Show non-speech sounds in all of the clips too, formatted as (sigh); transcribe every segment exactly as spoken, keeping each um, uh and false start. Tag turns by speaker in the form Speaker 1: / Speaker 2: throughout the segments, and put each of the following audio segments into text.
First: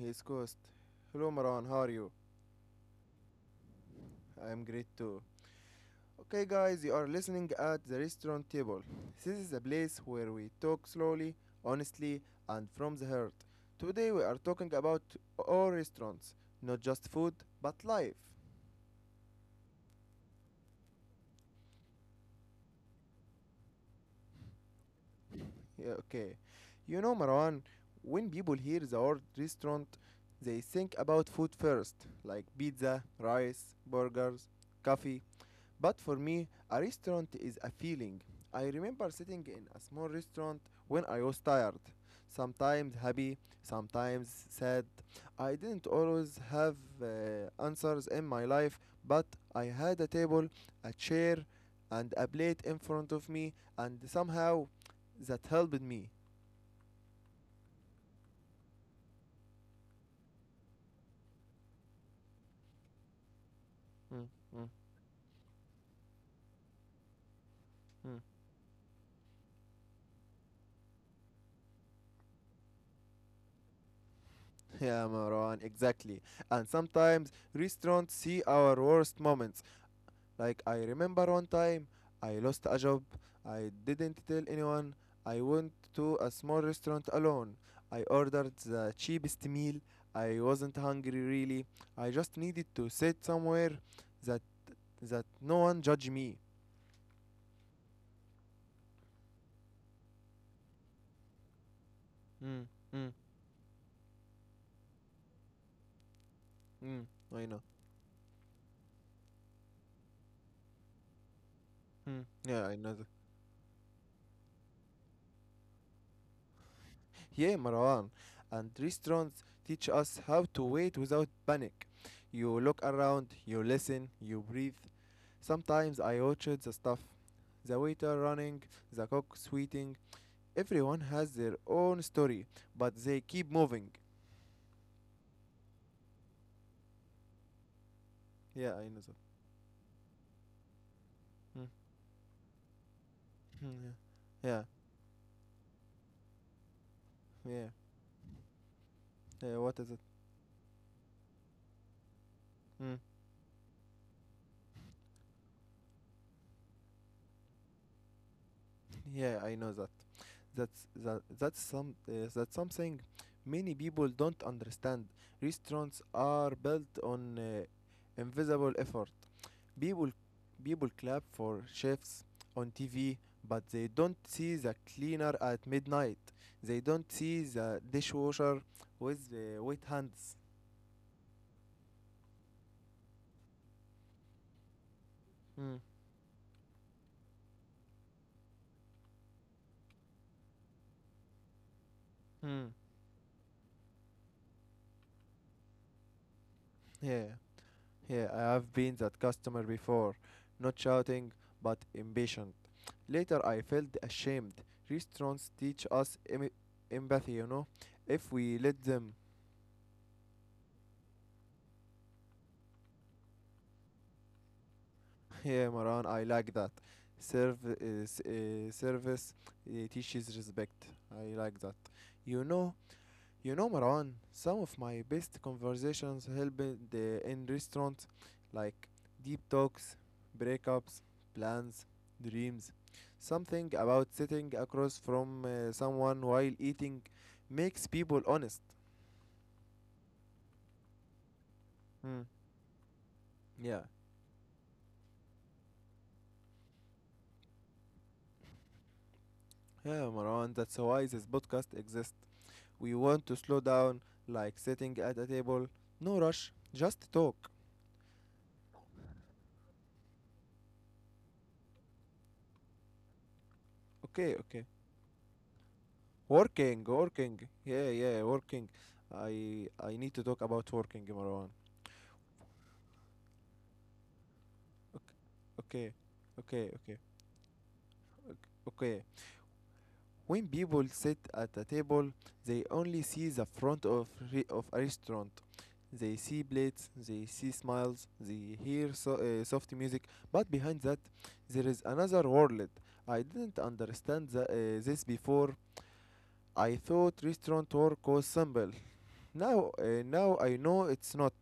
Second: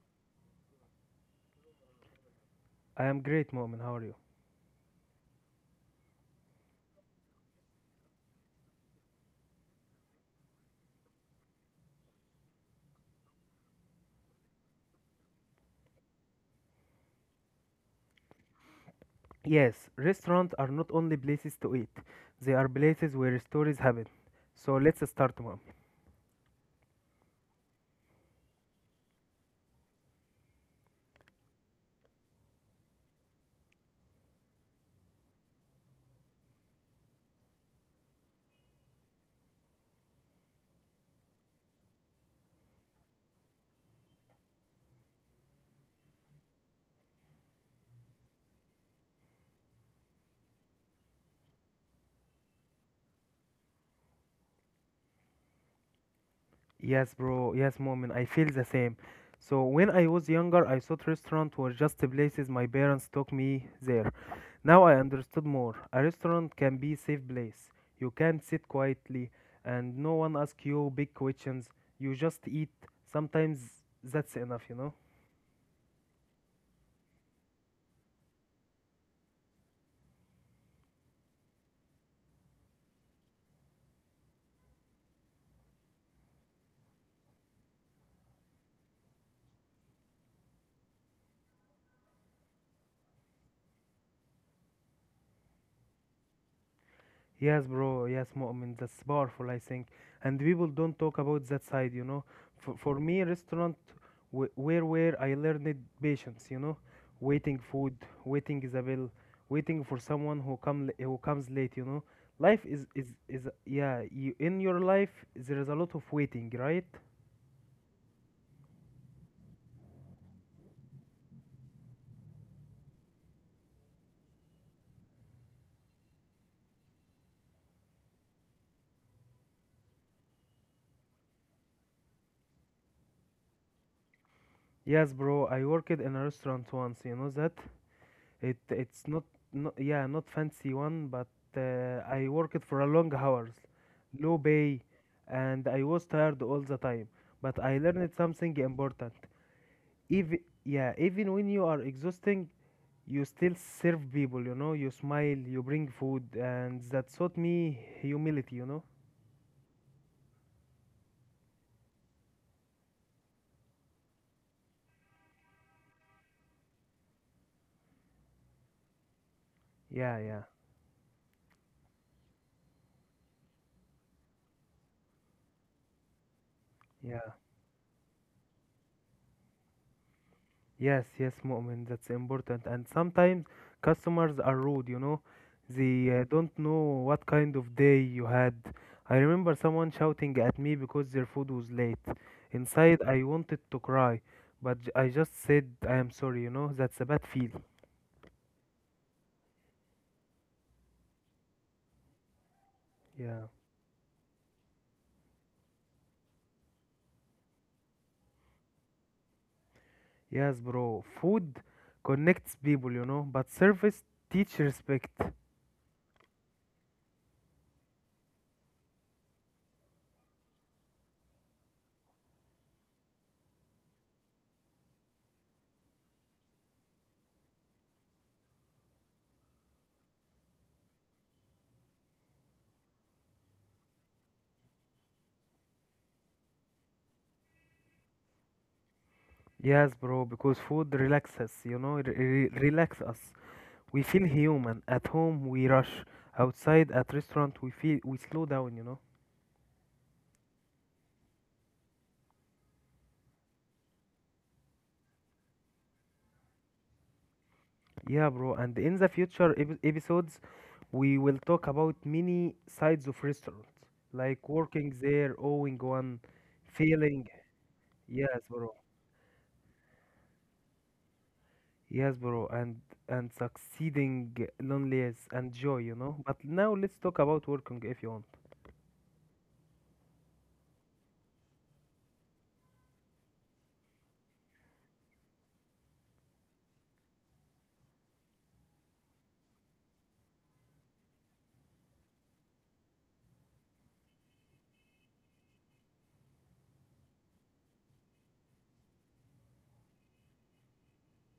Speaker 1: He is co-host. Hello Marwan. How are you?
Speaker 2: I am great, Mu'min. How are you?
Speaker 1: I am great too. Okay guys, you are listening at the restaurant table. This is a place where we talk slowly, honestly, and from the heart. Today we are talking about all restaurants, not just food, but life.
Speaker 2: Yes, restaurants are not only places to eat, they are places where stories happen. So let's start, mom.
Speaker 1: Yeah, okay. You know Marwan, when people hear the word restaurant, they think about food first, like pizza, rice, burgers, coffee, but for me, a restaurant is a feeling. I remember sitting in a small restaurant when I was tired, sometimes happy, sometimes sad. I didn't always have uh, answers in my life, but I had a table, a chair, and a plate in front of me, and somehow that helped me.
Speaker 2: Yes, bro. Yes, Mu'min. I feel the same. So when I was younger, I thought restaurant were just the places my parents took me there.
Speaker 1: Mm, mm,
Speaker 2: Now I understood more. A restaurant can be safe place. You
Speaker 1: mm.
Speaker 2: can sit quietly and no one asks you big questions. You just eat. Sometimes that's enough, you
Speaker 1: (laughs)
Speaker 2: know?
Speaker 1: Yeah, Marwan, exactly. And sometimes restaurants see our worst moments. Like I remember one time I lost a job. I didn't tell anyone. I went to a small restaurant alone. I ordered the cheapest meal. I wasn't hungry really. I just needed to sit somewhere that that no one judge me.
Speaker 2: Yes, bro. Yes, Mu'min. That's powerful, I think. And people don't talk about that side, you know.
Speaker 1: Mm,
Speaker 2: For, for
Speaker 1: mm,
Speaker 2: me, restaurant wh- where where I learned patience, you know,
Speaker 1: mm, I
Speaker 2: waiting
Speaker 1: know.
Speaker 2: food, waiting Isabel, waiting for someone who come l- who comes late, you know.
Speaker 1: Mm,
Speaker 2: Life
Speaker 1: yeah, I
Speaker 2: is
Speaker 1: know that.
Speaker 2: is is yeah. You, in your life, there is a lot of waiting, right?
Speaker 1: Yeah, Marwan. And restaurants teach us how to wait without panic. You look around, you listen, you breathe. Sometimes I watched the stuff. The waiter running, the cook sweating. Everyone has their own story, but they keep moving.
Speaker 2: Yes, bro. I worked in a restaurant once, you know that. It
Speaker 1: Yeah, I know
Speaker 2: it's
Speaker 1: that.
Speaker 2: not, not yeah not fancy one, but uh,
Speaker 1: Mm.
Speaker 2: I worked for a long hours,
Speaker 1: Mm,
Speaker 2: low
Speaker 1: yeah,
Speaker 2: pay, and I was tired all the time.
Speaker 1: yeah,
Speaker 2: But
Speaker 1: yeah.
Speaker 2: I learned something important.
Speaker 1: Yeah, what is it?
Speaker 2: Even yeah, even when you are exhausting,
Speaker 1: Mm.
Speaker 2: you still serve people. You know, you smile, you bring food, and that taught me humility. You know.
Speaker 1: Yeah, I know that. That's that. That's some. Uh, that's something many people don't understand. Restaurants are built on uh, invisible effort. people
Speaker 2: Yeah, yeah,
Speaker 1: people clap for chefs on T V, but they don't see the cleaner at midnight. They don't
Speaker 2: yeah.
Speaker 1: see the dishwasher with the wet hands.
Speaker 2: Yes, yes, Mu'min, that's important. And sometimes customers are rude, you know.
Speaker 1: Mm.
Speaker 2: They uh, don't know what kind of day you had. I remember someone shouting at me because their food was late.
Speaker 1: Mm.
Speaker 2: Inside, I wanted to cry, but j- I just said, I am sorry, you know. That's a
Speaker 1: Yeah,
Speaker 2: bad feel.
Speaker 1: yeah, I have been that customer before, not shouting but impatient. Later,
Speaker 2: Yeah.
Speaker 1: I felt ashamed. Restaurants teach us em- empathy, you know, if we let them.
Speaker 2: Yes, bro. Food connects people, you know, but service teach respect.
Speaker 1: Yeah, Maran, I like that. Serve is uh, service uh, teaches respect. I like that. You know, you know, Maran. Some of my best conversations happened uh, in restaurants, like deep talks, breakups, plans, dreams. Something about sitting across from uh, someone while eating makes people honest.
Speaker 2: Yes, bro, because food relaxes, you know, it
Speaker 1: Hmm.
Speaker 2: re- relax us.
Speaker 1: Yeah,
Speaker 2: We feel human. At home we rush. Outside at restaurant we feel we slow down, you know.
Speaker 1: yeah, Maran. That's why this podcast exists. We want to slow down, like sitting at a table. No rush, just talk.
Speaker 2: Yeah, bro. And in the future epi- episodes we will talk about many sides of restaurants,
Speaker 1: Okay,
Speaker 2: like
Speaker 1: okay.
Speaker 2: working there, owning one,
Speaker 1: Working,
Speaker 2: failing.
Speaker 1: working. Yeah, yeah,
Speaker 2: Yes,
Speaker 1: working.
Speaker 2: bro.
Speaker 1: I I need to talk about working, Marwan.
Speaker 2: Yes, bro. And and succeeding, loneliness and joy,
Speaker 1: Okay,
Speaker 2: you know. But
Speaker 1: okay, okay,
Speaker 2: now
Speaker 1: okay.
Speaker 2: let's talk about working if you want.
Speaker 1: ok. When people sit at a table, they only see the front of re- of a restaurant. They see plates, they see smiles, they hear so, uh, soft music, but behind that, there is another world. I didn't understand the, uh, this before. I thought restaurant work was simple. Now, uh, now I know it's not.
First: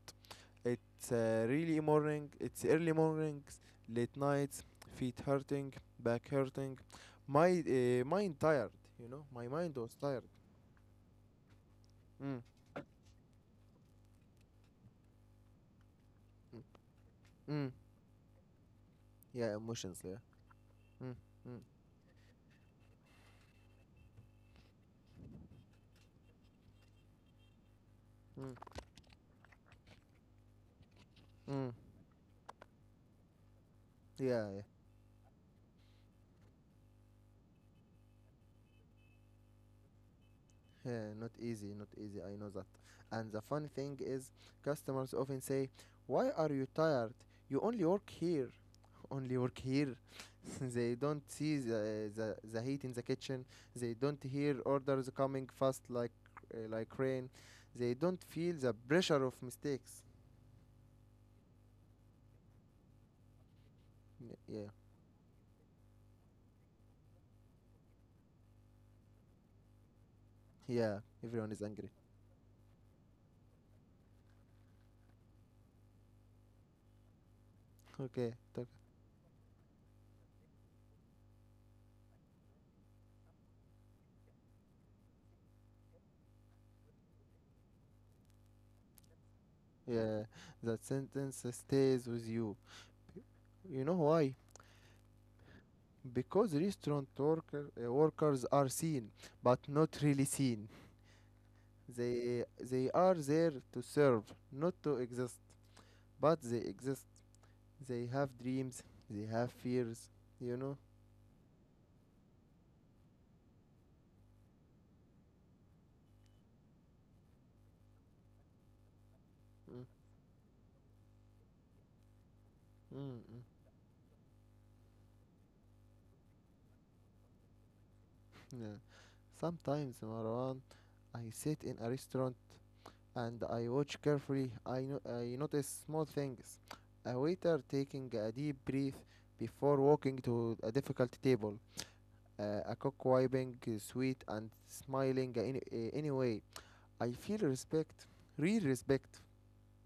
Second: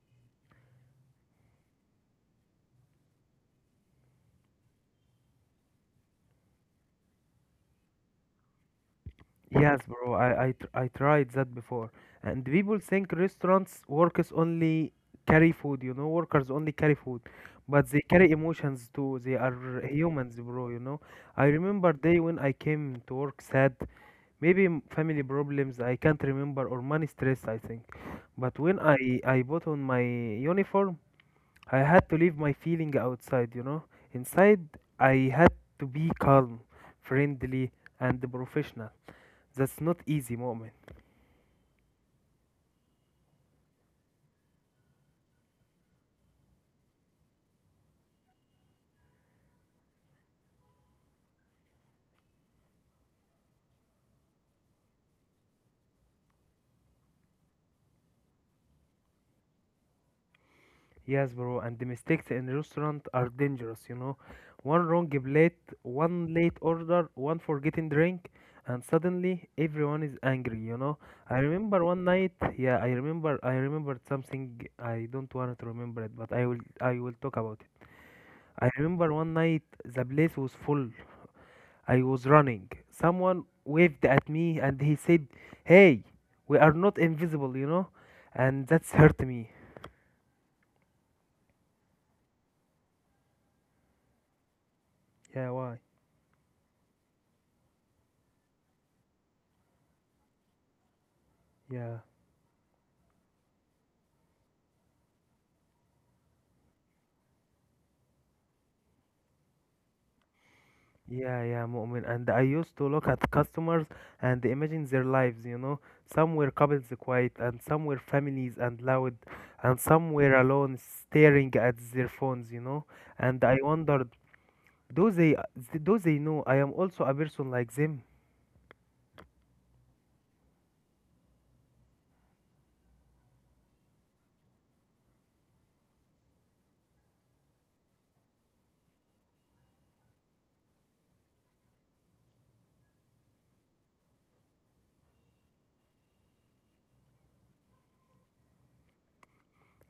Speaker 1: It's uh, really morning. It's early mornings, late nights, feet hurting, back hurting, my uh, mind tired. You know, my mind
Speaker 2: Yes,
Speaker 1: was
Speaker 2: bro.
Speaker 1: tired.
Speaker 2: I I, tr- I tried that before,
Speaker 1: Mm,
Speaker 2: and people think restaurants workers only carry food. You know, workers only carry food,
Speaker 1: mm, mm.
Speaker 2: but they carry emotions too. They are
Speaker 1: Yeah, emotions. Yeah.
Speaker 2: humans, bro. You know,
Speaker 1: Mm,
Speaker 2: I
Speaker 1: mm,
Speaker 2: remember day when I came to work sad, maybe m- family problems I can't remember or money stress. I think, but
Speaker 1: mm,
Speaker 2: when I I bought on my uniform,
Speaker 1: mm.
Speaker 2: I had to leave my feeling outside. You know,
Speaker 1: Yeah,
Speaker 2: inside
Speaker 1: yeah.
Speaker 2: I had to be calm, friendly, and professional. That's not easy, moment.
Speaker 1: Yeah, not easy, not easy. I know that. And the funny thing is, customers often say, "Why are you tired? You only work here." Only work here. (laughs) They don't see the, the, the heat in the kitchen. They don't hear orders coming fast like uh, like rain. They don't feel the pressure of mistakes.
Speaker 2: Yes, bro, and the mistakes in restaurant are dangerous, you know.
Speaker 1: Y- Yeah,
Speaker 2: One wrong plate, one late order, one forgetting drink, and suddenly everyone is angry, you know.
Speaker 1: yeah.
Speaker 2: I
Speaker 1: Everyone is
Speaker 2: remember
Speaker 1: angry.
Speaker 2: one night, yeah, I remember I remembered something I don't want to remember it, but I will I will talk about it.
Speaker 1: Okay, talk.
Speaker 2: I remember one night the place was full. I was running. Someone waved at me and he said, "Hey, we are not invisible, you know." And that's hurt me.
Speaker 1: Yeah, that sentence stays with you. You know why?
Speaker 2: Yeah, why?
Speaker 1: Because restaurant worker, uh, workers are seen, but not really seen.
Speaker 2: Yeah,
Speaker 1: They they are there to serve, not to exist, but they exist. They have dreams, they have fears, you know?
Speaker 2: yeah, yeah, Mu'min. And I used to look at customers and imagine their lives, you know. Some were couples quiet, and some were families and loud, and
Speaker 1: Mm,
Speaker 2: some were alone staring at their phones, you know.
Speaker 1: mm, mm.
Speaker 2: And I wondered, do they, do they know I am also a person like them?
Speaker 1: Yeah. Sometimes, Marwan, I sit in a restaurant and I watch carefully. I, no- I notice small things. A waiter taking a deep breath before walking to a difficult table. Uh, a cook wiping uh, sweet and smiling any, uh, anyway. I feel respect, real respect.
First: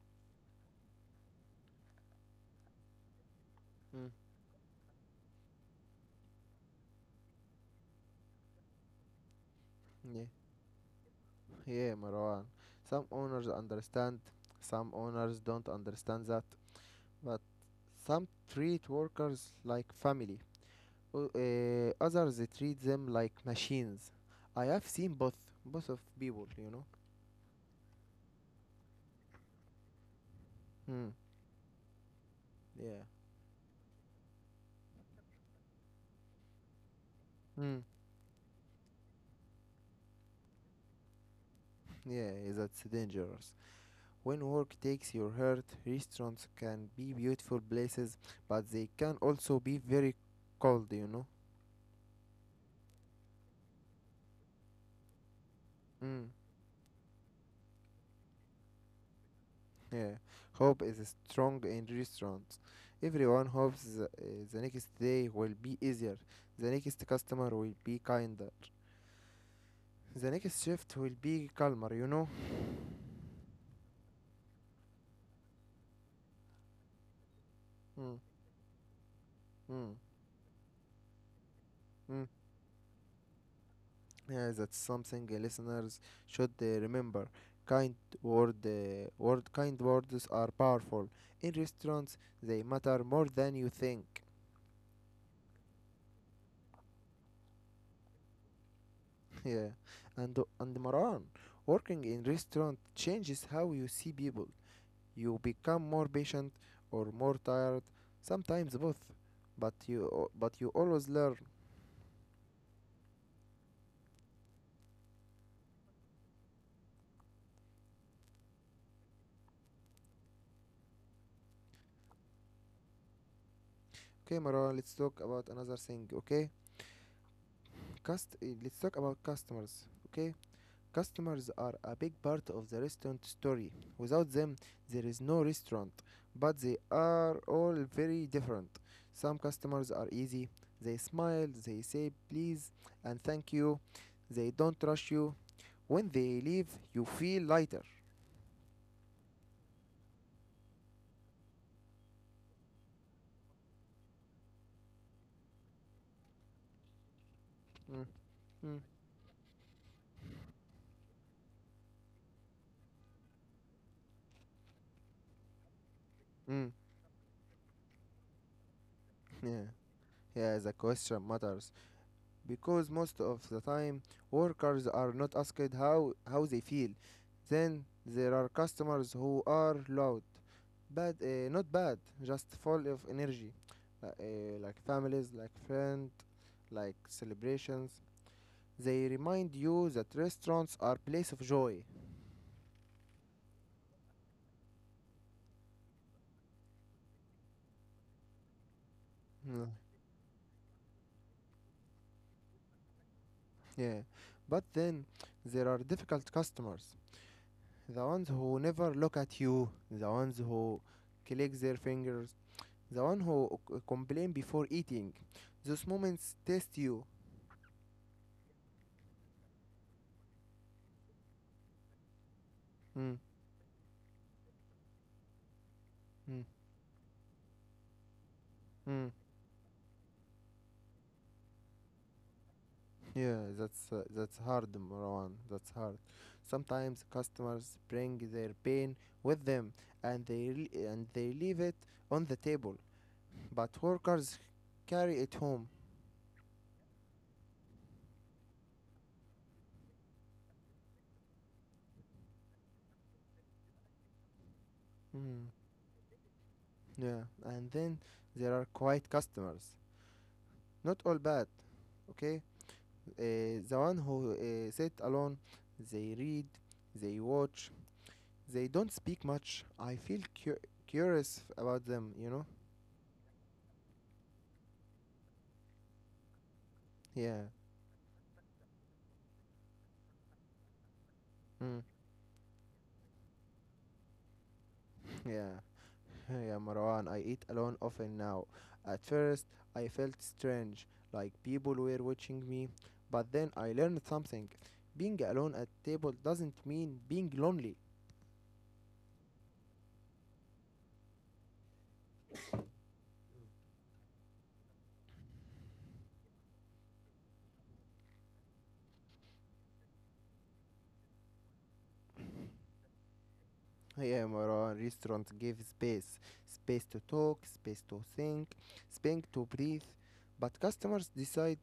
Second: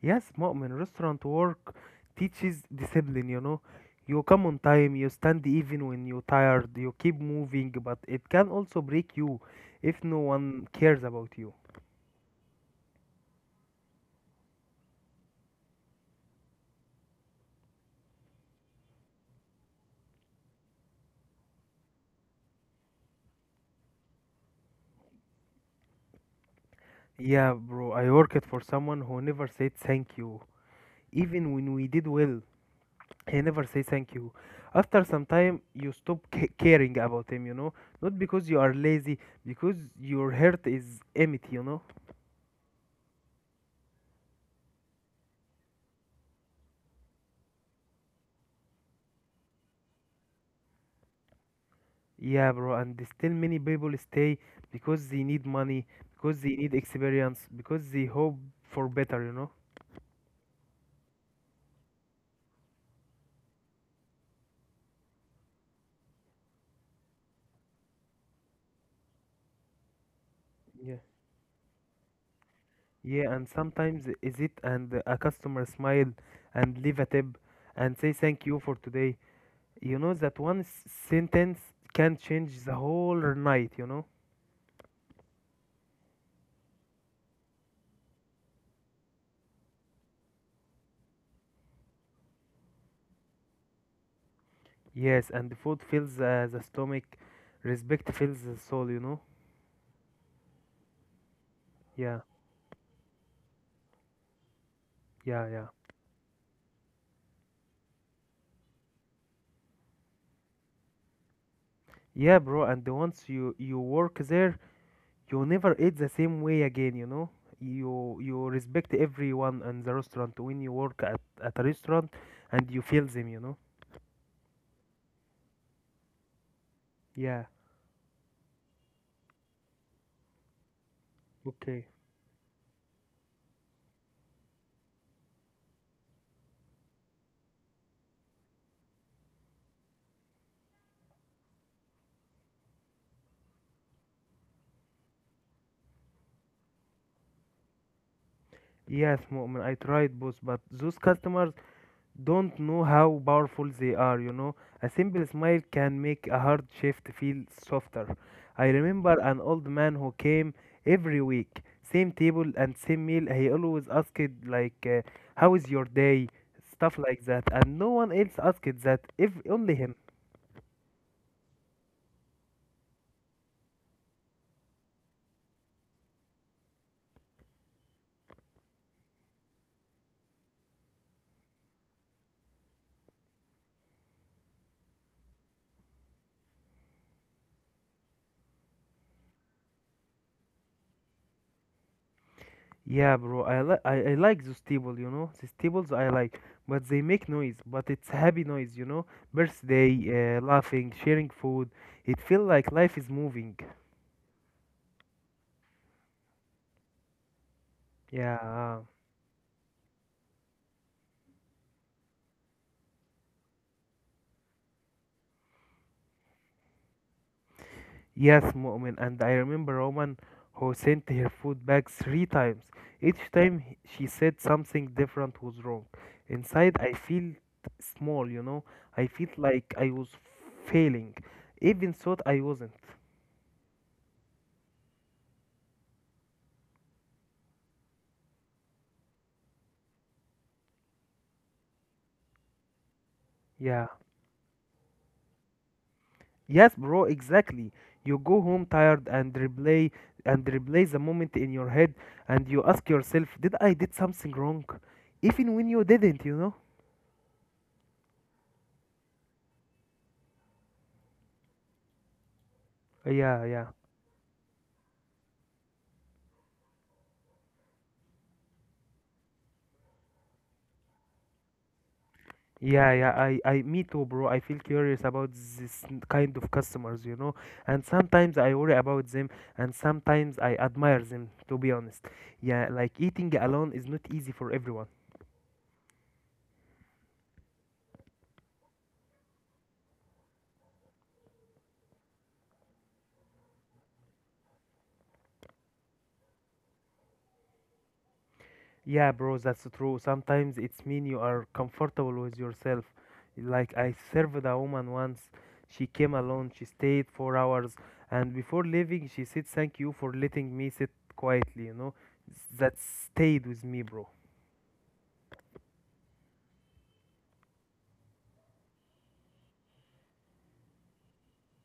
Speaker 2: Yes, Mu'min, restaurant work teaches discipline, you know.
Speaker 1: Mm,
Speaker 2: You come on time, you stand even when you're tired, you keep moving, but it can also break you if no
Speaker 1: yeah.
Speaker 2: one cares about you.
Speaker 1: Yeah, Marwan. Some owners understand, some owners don't understand that, but some treat workers like family, o- eh, others they treat them like machines. I have seen both, both of people, you know.
Speaker 2: Yeah, bro, I worked for someone who never said thank you.
Speaker 1: Hmm.
Speaker 2: Even when we did well,
Speaker 1: Yeah.
Speaker 2: he never said thank you. After some time, you stop ca- caring about him, you know?
Speaker 1: Hmm.
Speaker 2: Not because you are lazy, because your heart is empty, you know?
Speaker 1: Yeah, that's dangerous. When work takes your heart, restaurants can be beautiful places, but they can also be very cold, you know.
Speaker 2: Yeah, bro, and still many people stay because they need money,
Speaker 1: Hmm.
Speaker 2: because they need experience, because they hope for better, you know?
Speaker 1: Yeah, hope is strong in restaurants. Everyone hopes the, uh, the next day will be easier, the next customer will be kinder, the next
Speaker 2: Yeah.
Speaker 1: shift will be calmer, you know?
Speaker 2: Yeah, and sometimes is it and a customer smile and leave a tip and say
Speaker 1: Mm,
Speaker 2: thank you for today.
Speaker 1: mm,
Speaker 2: You know that one s- sentence can
Speaker 1: mm.
Speaker 2: change the whole night, you know?
Speaker 1: Yeah, that's something uh, listeners should uh, remember. Kind word, uh, word, kind words are powerful. In restaurants, they matter more than you think.
Speaker 2: Yes, and the food fills uh, the stomach, respect fills the soul, you know?
Speaker 1: (laughs) Yeah, and and Maran, working
Speaker 2: Yeah,
Speaker 1: in restaurant changes how you see people. You
Speaker 2: yeah, yeah.
Speaker 1: become more patient or more tired, sometimes both, but you but you always learn.
Speaker 2: Yeah, bro, and once you you work there, you never eat the same way again, you know? You you respect everyone in the restaurant when you work at, at a restaurant and you feel them, you know?
Speaker 1: Okay, Mara, let's talk about another thing. Okay,
Speaker 2: Yeah,
Speaker 1: Cust- eh, let's talk about customers. Okay, customers are
Speaker 2: okay.
Speaker 1: a big part of the restaurant story. Without them, there is no restaurant. But they are all very different. Some customers are easy. They smile. They say please and thank you. They don't rush you. When they leave, you feel lighter.
Speaker 2: Yes, Mu'min, I tried both, but those customers don't know how powerful they are, you know. A simple smile can make a hard shift feel
Speaker 1: Mm,
Speaker 2: softer. I
Speaker 1: mm.
Speaker 2: remember an old man who came every week, same table and same meal. He always asked, like, uh, how is your day?
Speaker 1: Mm,
Speaker 2: Stuff like that. And no one else asked that, if
Speaker 1: (laughs) yeah,
Speaker 2: only him.
Speaker 1: yeah, the question matters because most of the time workers are not asked how, how they feel. Then there are customers who are loud, bad, uh, not bad, just full of energy, uh, uh, like families, like friends, like celebrations. They remind you that restaurants are place of joy.
Speaker 2: Yeah, bro, I, li- I, I like those tables, you know. These tables I like, but they make noise, but it's happy noise, you know.
Speaker 1: Mm,
Speaker 2: Birthday, uh, laughing, sharing food. It feels like life is moving.
Speaker 1: yeah, but then there are difficult customers, the ones who
Speaker 2: Yeah.
Speaker 1: never look at you, the ones who click their fingers, the one who c- complain before eating. Those moments test you.
Speaker 2: Yes, Mu'min, and I remember Roman who sent her food back three times.
Speaker 1: Mm,
Speaker 2: Each time he- she said something different was wrong.
Speaker 1: mm,
Speaker 2: Inside, I felt small, you know. I
Speaker 1: mm.
Speaker 2: felt like I was failing, even thought I wasn't.
Speaker 1: Yeah, that's uh, that's hard, Marwan. That's hard. Sometimes customers bring their pain with them, and they l- and they leave it on the table. But
Speaker 2: Yeah.
Speaker 1: workers carry it home.
Speaker 2: Yes, bro, exactly. You go home tired and replay and replay the moment in your head, and you ask yourself, "Did I did something wrong?"
Speaker 1: Mm,
Speaker 2: Even when you didn't, you know.
Speaker 1: yeah, and then there are quiet customers. Not all bad, okay? Uh,
Speaker 2: Yeah, yeah.
Speaker 1: the one who uh, sit alone, they read, they watch, they don't speak much. I feel cu- curious about them, you know?
Speaker 2: Yeah, yeah, I, I, me too, bro. I feel curious about this n- kind of customers, you know,
Speaker 1: Yeah.
Speaker 2: and sometimes I worry about them, and sometimes I admire them, to be
Speaker 1: Mm.
Speaker 2: honest. Yeah, like eating alone is not easy for everyone.
Speaker 1: (laughs) Yeah. (laughs) Yeah, Marwan, I eat alone often now. At first, I felt strange, like people were watching me, but then I learned something. Being alone at table doesn't mean being lonely.
Speaker 2: Yeah, bro, that's true. Sometimes it's mean you are comfortable with yourself. Like I served a woman once, she came alone, she stayed four hours, and before leaving, she said, "Thank you for letting me sit quietly," you know. That stayed with me, bro.
Speaker 1: I am a Restaurant gives space, space to talk, space to think, space to breathe, but customers decide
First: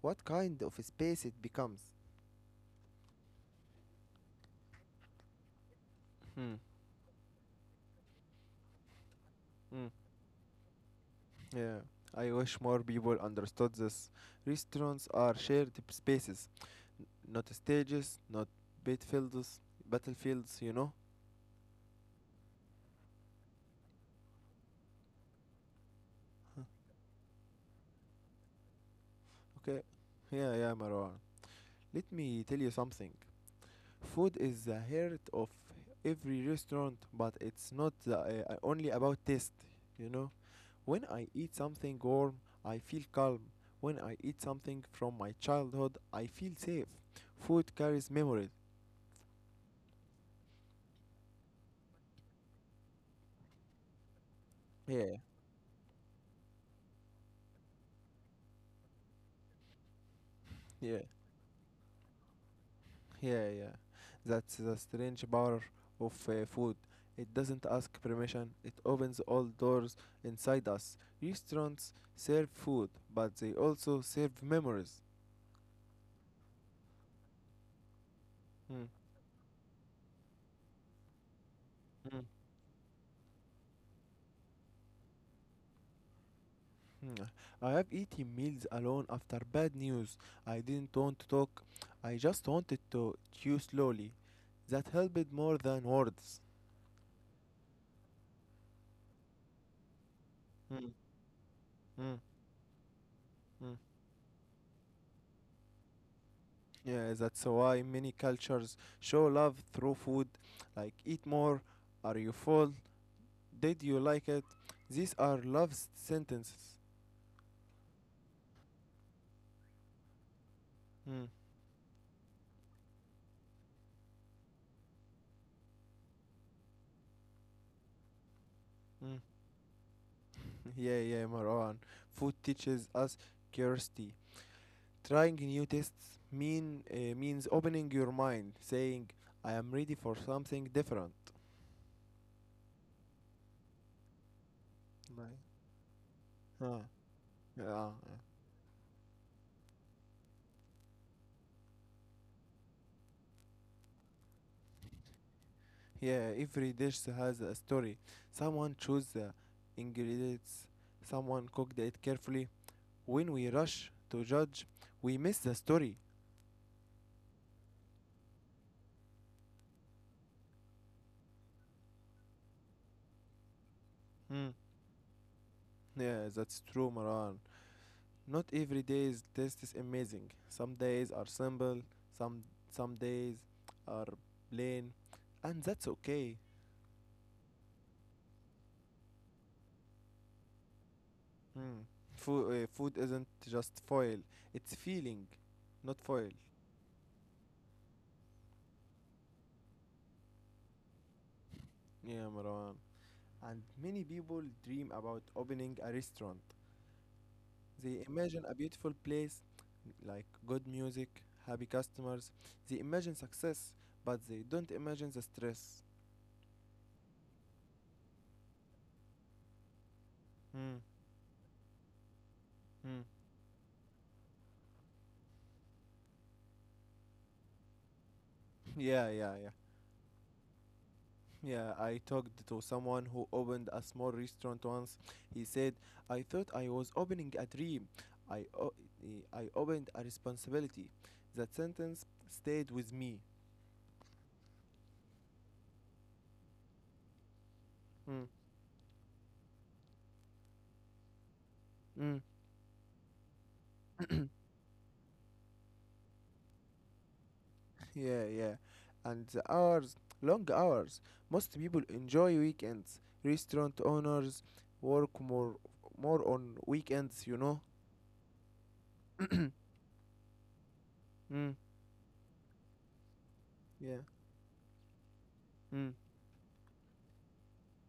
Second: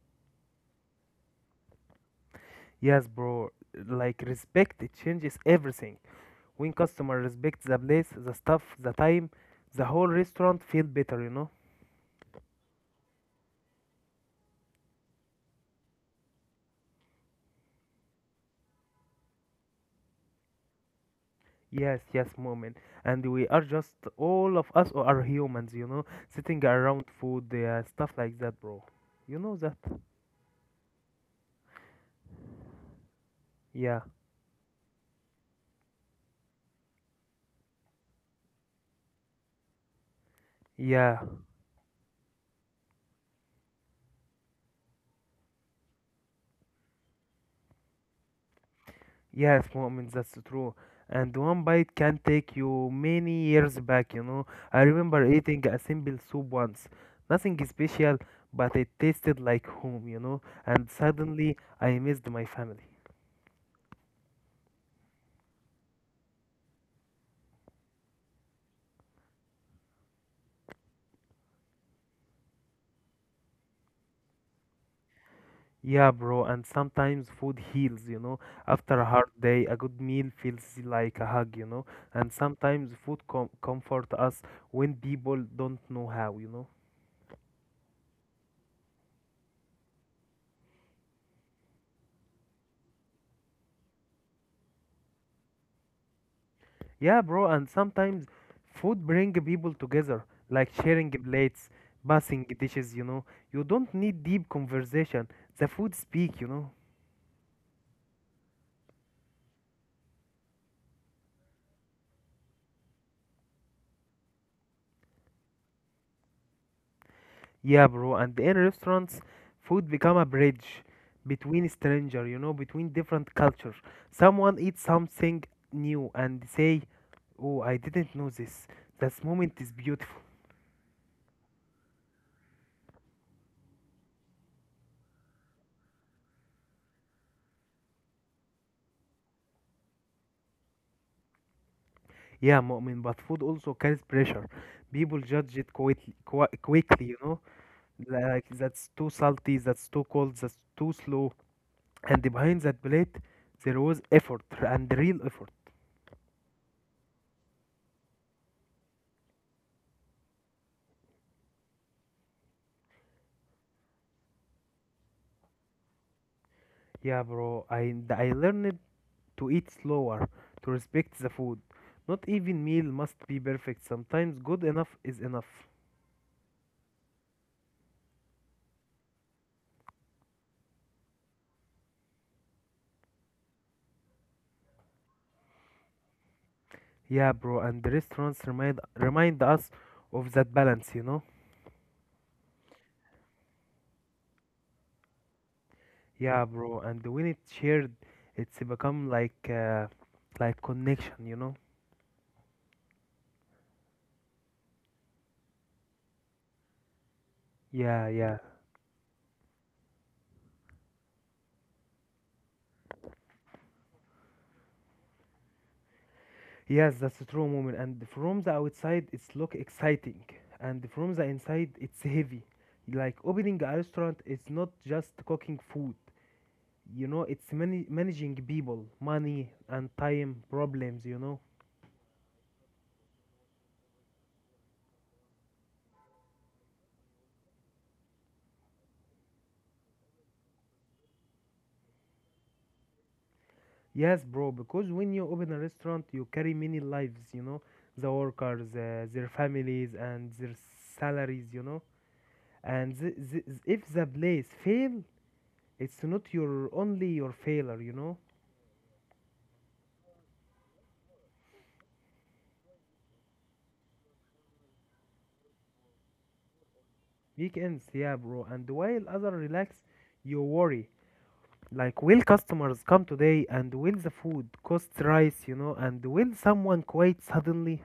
Speaker 1: what kind of space it becomes.
Speaker 2: Yes, bro. Like respect, it changes everything.
Speaker 1: Hmm.
Speaker 2: When customer respects the place, the staff, the time, the
Speaker 1: Hmm.
Speaker 2: whole restaurant feel better, you know.
Speaker 1: Yeah. I wish more people understood this. Restaurants are shared spaces, not stages, not battlefields, battlefields, you know?
Speaker 2: Yes, yes, moment. And we are just all of us are humans, you know, sitting around food, uh, stuff like that, bro. You know that?
Speaker 1: Okay. Yeah, yeah, Marwan. Let me tell you something.
Speaker 2: Yeah,
Speaker 1: Food is the heart of every restaurant, but it's not the, uh, uh, only about taste, you know. When
Speaker 2: yeah.
Speaker 1: I eat something warm, I feel calm. When I eat something from my childhood, I feel safe. Food carries memories.
Speaker 2: Yes, moments, that's true. And one bite can take you many years back, you know. I
Speaker 1: Yeah,
Speaker 2: remember eating a simple soup once. Nothing special, but it tasted like home, you know. And
Speaker 1: yeah,
Speaker 2: suddenly I missed my family.
Speaker 1: yeah, yeah. That's the strange power of uh, food. It doesn't ask permission, it opens all doors inside us. Restaurants serve food, but they also serve memories.
Speaker 2: Yeah, bro, and sometimes food heals, you know.
Speaker 1: Mm.
Speaker 2: After a hard day, a good meal feels like a hug, you know. And sometimes food com comfort us when people don't know how, you know.
Speaker 1: Hmm, I have eaten meals alone after bad news. I didn't want to talk. I just wanted to chew slowly. That helped more than words.
Speaker 2: Yeah, bro, and sometimes food bring people together, like
Speaker 1: Hmm,
Speaker 2: sharing plates,
Speaker 1: hmm,
Speaker 2: passing dishes, you know. You
Speaker 1: hmm.
Speaker 2: don't need deep conversation. The food speak, you know.
Speaker 1: Yeah, that's why many cultures show love through food, like eat more, are you full, did you like it? These are love s- sentences.
Speaker 2: Yeah, bro, and in restaurants, food become a bridge
Speaker 1: Hmm,
Speaker 2: between stranger, you know, between different cultures. Someone eats something new and say, "Oh, I didn't know this."
Speaker 1: hmm.
Speaker 2: That moment is beautiful.
Speaker 1: (laughs) Yeah, yeah, Marwan. Food teaches us curiosity. Trying new tests mean uh, means opening your mind, saying I am ready for something different.
Speaker 2: Yeah, Mu'min, but food also carries pressure. People
Speaker 1: Right?
Speaker 2: judge it quite, qui-
Speaker 1: ah,
Speaker 2: quickly, you know.
Speaker 1: yeah,
Speaker 2: Tha- Like that's too salty, that's too cold, that's too slow. And behind that plate, there was effort and real effort.
Speaker 1: yeah. Every dish has a story. Someone chose the ingredients. Someone cooked it carefully. When we rush to judge, we miss the story.
Speaker 2: Yeah, bro. I I learned to eat slower, to respect the food. Not even meal must be perfect. Sometimes
Speaker 1: Mm.
Speaker 2: good enough is enough.
Speaker 1: Yeah, that's true, Maran. Not every day's test is amazing. Some days are simple. Some some days are plain, and that's okay.
Speaker 2: Yeah, bro. And the restaurants remind remind us of that balance, you know.
Speaker 1: Mm. Food, uh, food isn't just foil, it's feeling, not foil.
Speaker 2: Yeah, bro. And when it's shared, it's become like uh, like connection, you know.
Speaker 1: Yeah, Marwan. And many people dream about opening a restaurant. They
Speaker 2: Yeah, yeah.
Speaker 1: imagine a beautiful place, like good music, happy customers. They imagine success, but they don't imagine the stress.
Speaker 2: Yes, that's a true moment. And from the outside, it's look exciting,
Speaker 1: Mm.
Speaker 2: and from the inside, it's heavy.
Speaker 1: Mm.
Speaker 2: Like opening a restaurant is not just cooking food. You know, it's many managing
Speaker 1: (laughs)
Speaker 2: people,
Speaker 1: Yeah, yeah, yeah.
Speaker 2: money, and time problems. You know.
Speaker 1: Yeah, I talked to someone who opened a small restaurant once. He said, I thought I was opening a dream. I, o- eh, I opened a responsibility. That sentence stayed with me.
Speaker 2: Yes, bro. Because when you open a restaurant, you carry many lives. You know, the
Speaker 1: Mm.
Speaker 2: workers, uh, their families, and their salaries. You know,
Speaker 1: Mm.
Speaker 2: and th- th- if the place fail, it's not your only your failure.
Speaker 1: (laughs)
Speaker 2: You know.
Speaker 1: Yeah, yeah. And the hours, long hours. Most people enjoy weekends. Restaurant owners work more, more on weekends, you know?
Speaker 2: Weekends, yeah, bro. And
Speaker 1: (coughs)
Speaker 2: while
Speaker 1: (clears throat)
Speaker 2: other
Speaker 1: mm.
Speaker 2: relax, you worry. Like, will customers come today? And
Speaker 1: Yeah.
Speaker 2: will the food cost rise, you know?
Speaker 1: Mm.
Speaker 2: And will someone quit suddenly?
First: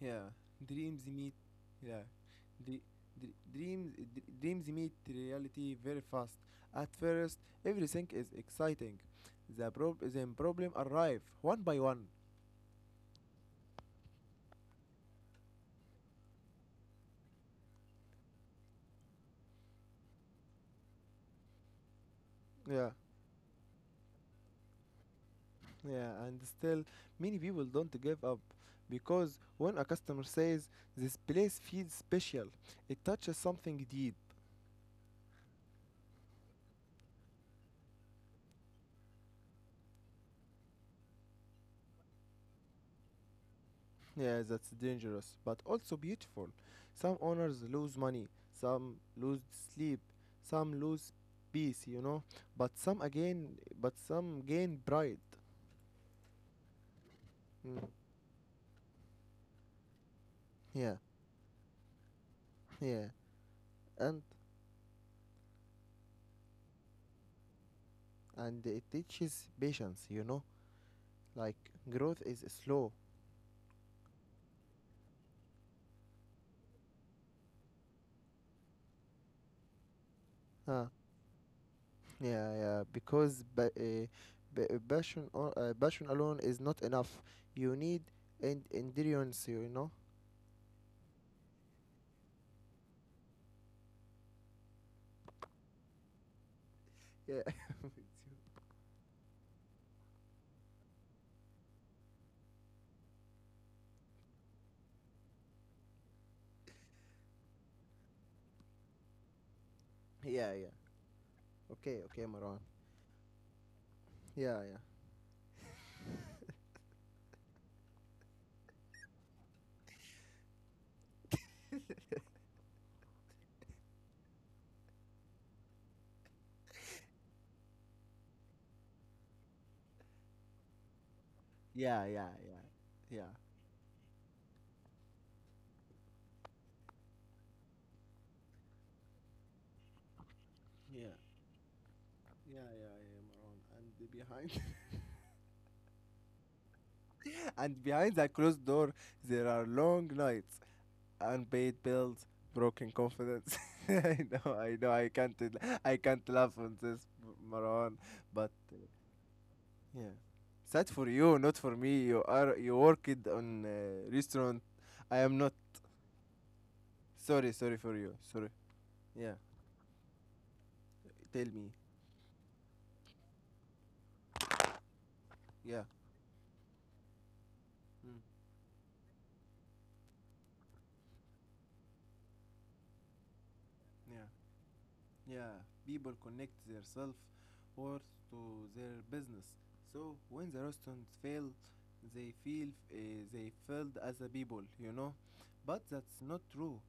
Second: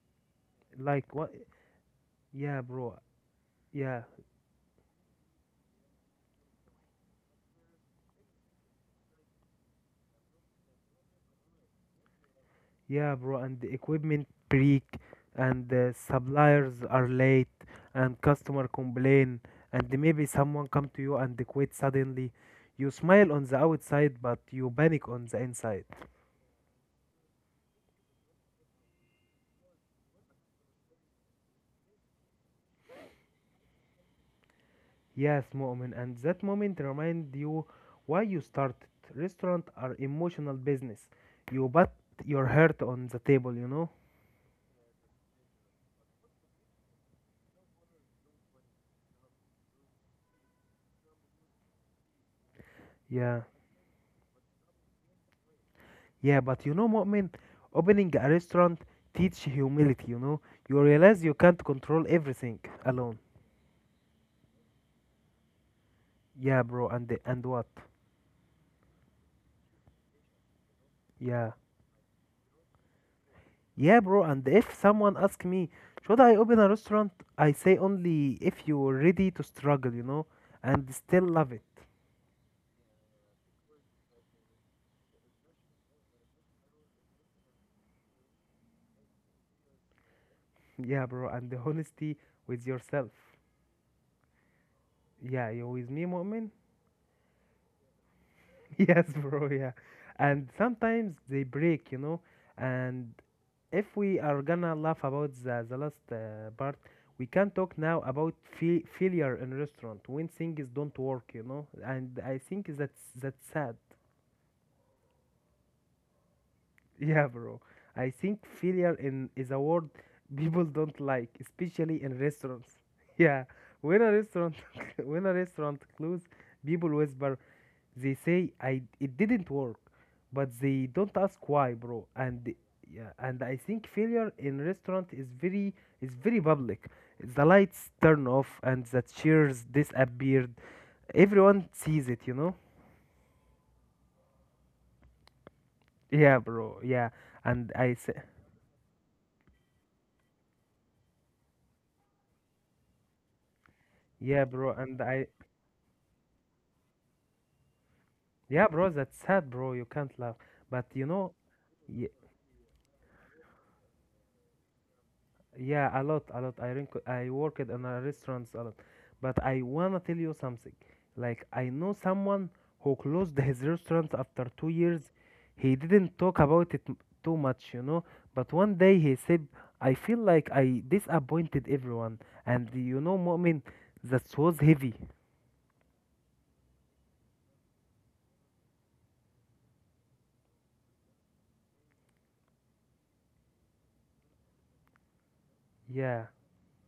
Speaker 1: Yeah, dreams
Speaker 2: Like, what?
Speaker 1: meet. Yeah,
Speaker 2: Yeah,
Speaker 1: Dre-
Speaker 2: bro.
Speaker 1: dre- dreams
Speaker 2: Yeah,
Speaker 1: d- dreams meet reality very fast. At first, everything is exciting. The prob then problem arrive one by one.
Speaker 2: yeah, bro. And the equipment break, and the suppliers are late, and customer complain, and maybe someone come to you and they quit suddenly. You
Speaker 1: Yeah,
Speaker 2: smile on the outside, but you panic on the inside.
Speaker 1: yeah, and still many people don't give up because when a customer says this place feels special, it touches something deep.
Speaker 2: Yes, Mu'min, and that moment remind you why you started. Restaurant are emotional business. You put your heart on the table, you know?
Speaker 1: Yeah, that's dangerous, but also beautiful. Some owners lose money, some lose sleep, some lose peace, you know, but some
Speaker 2: Yeah.
Speaker 1: again, but some gain pride.
Speaker 2: Yeah, but you know, Mu'min,
Speaker 1: Mm,
Speaker 2: opening a restaurant teach humility, you know? You
Speaker 1: yeah,
Speaker 2: realize you can't control everything
Speaker 1: yeah,
Speaker 2: alone.
Speaker 1: and
Speaker 2: Yeah, bro, and and what?
Speaker 1: and it teaches patience, you know,
Speaker 2: Yeah.
Speaker 1: like growth is slow.
Speaker 2: Yeah, bro, and if someone ask me, should I open a restaurant? I say only if you're ready to struggle, you know,
Speaker 1: Huh.
Speaker 2: and still love it.
Speaker 1: Yeah, yeah, because ba- uh, ba- uh, passion or uh, passion alone is not enough. You need and endurance, you know.
Speaker 2: Yeah, bro, and the honesty with yourself. Yeah, you with me, Mu'min?
Speaker 1: Yeah.
Speaker 2: (laughs) Yes, bro, yeah. And sometimes they break, you know. And if we are gonna laugh about the, the last uh, part, we can talk now about fa- failure in restaurant when
Speaker 1: (laughs) yeah,
Speaker 2: things
Speaker 1: yeah.
Speaker 2: don't work, you know.
Speaker 1: Okay,
Speaker 2: And
Speaker 1: okay,
Speaker 2: I
Speaker 1: Marwan.
Speaker 2: think that's that's sad.
Speaker 1: Yeah,
Speaker 2: Yeah, bro. I think failure in is a word (laughs) people don't like, especially in restaurants. (laughs) Yeah, when a restaurant (laughs) when a restaurant closes, people whisper. They say I it didn't work, but they don't ask why, bro.
Speaker 1: yeah, yeah,
Speaker 2: And
Speaker 1: yeah,
Speaker 2: the- yeah,
Speaker 1: yeah, yeah.
Speaker 2: and I think failure in restaurant is very is very public. The lights turn off and the chairs disappeared.
Speaker 1: Yeah,
Speaker 2: Everyone sees it, you know.
Speaker 1: yeah, yeah, yeah, Maron. And behind,
Speaker 2: Yeah, bro. Yeah,
Speaker 1: (laughs)
Speaker 2: and
Speaker 1: And
Speaker 2: I say
Speaker 1: behind that closed door, there are long nights, unpaid bills, broken confidence. (laughs) I
Speaker 2: yeah,
Speaker 1: know,
Speaker 2: bro.
Speaker 1: I know,
Speaker 2: And
Speaker 1: I
Speaker 2: I
Speaker 1: can't, I can't laugh on this, Maran. But
Speaker 2: yeah,
Speaker 1: uh,
Speaker 2: bro, that's sad, bro. You
Speaker 1: yeah,
Speaker 2: can't laugh. But
Speaker 1: sad
Speaker 2: you
Speaker 1: for
Speaker 2: know,
Speaker 1: you, not for me.
Speaker 2: y-
Speaker 1: You are, you worked on uh, restaurant. I am not.
Speaker 2: yeah, a lot, a lot. I rink- I
Speaker 1: Sorry,
Speaker 2: worked in
Speaker 1: sorry for
Speaker 2: a
Speaker 1: you. Sorry.
Speaker 2: restaurants a lot.
Speaker 1: Yeah,
Speaker 2: But I wanna tell you something. Like
Speaker 1: tell
Speaker 2: I
Speaker 1: me.
Speaker 2: know someone who closed (laughs) his restaurant after two years. He
Speaker 1: Yeah.
Speaker 2: didn't talk about it m- too much, you know.
Speaker 1: Mm,
Speaker 2: But one day he said, "I feel like I disappointed everyone." And you know, Mu'min,
Speaker 1: yeah.
Speaker 2: that was heavy.
Speaker 1: Yeah, people connect themselves worth to their business. So when the restaurants fail, they feel uh, they failed as a people, you know. But that's
Speaker 2: Yeah.
Speaker 1: not true.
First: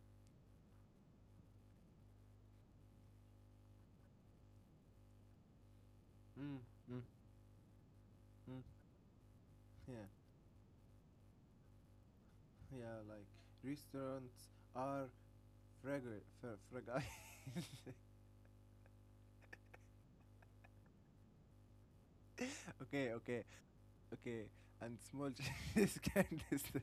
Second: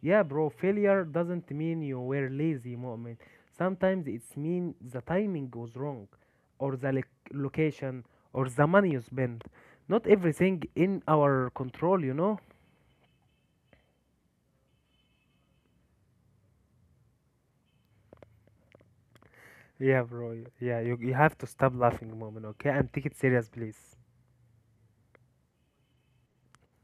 Speaker 2: Yeah, bro, failure doesn't mean you were lazy, moment. Sometimes it's mean the timing was wrong,
Speaker 1: Mm,
Speaker 2: or the
Speaker 1: mm,
Speaker 2: loc location, or
Speaker 1: mm.
Speaker 2: the money you spent.
Speaker 1: Yeah,
Speaker 2: Not everything in our control, you know?
Speaker 1: yeah. Like restaurants are fragile, fra- fragile.
Speaker 2: Yeah, bro. Yeah, you, you have to stop laughing, moment, okay?
Speaker 1: (laughs)
Speaker 2: And take
Speaker 1: okay,
Speaker 2: it
Speaker 1: okay,
Speaker 2: serious, please.
Speaker 1: okay. And small changes (laughs) can destroy.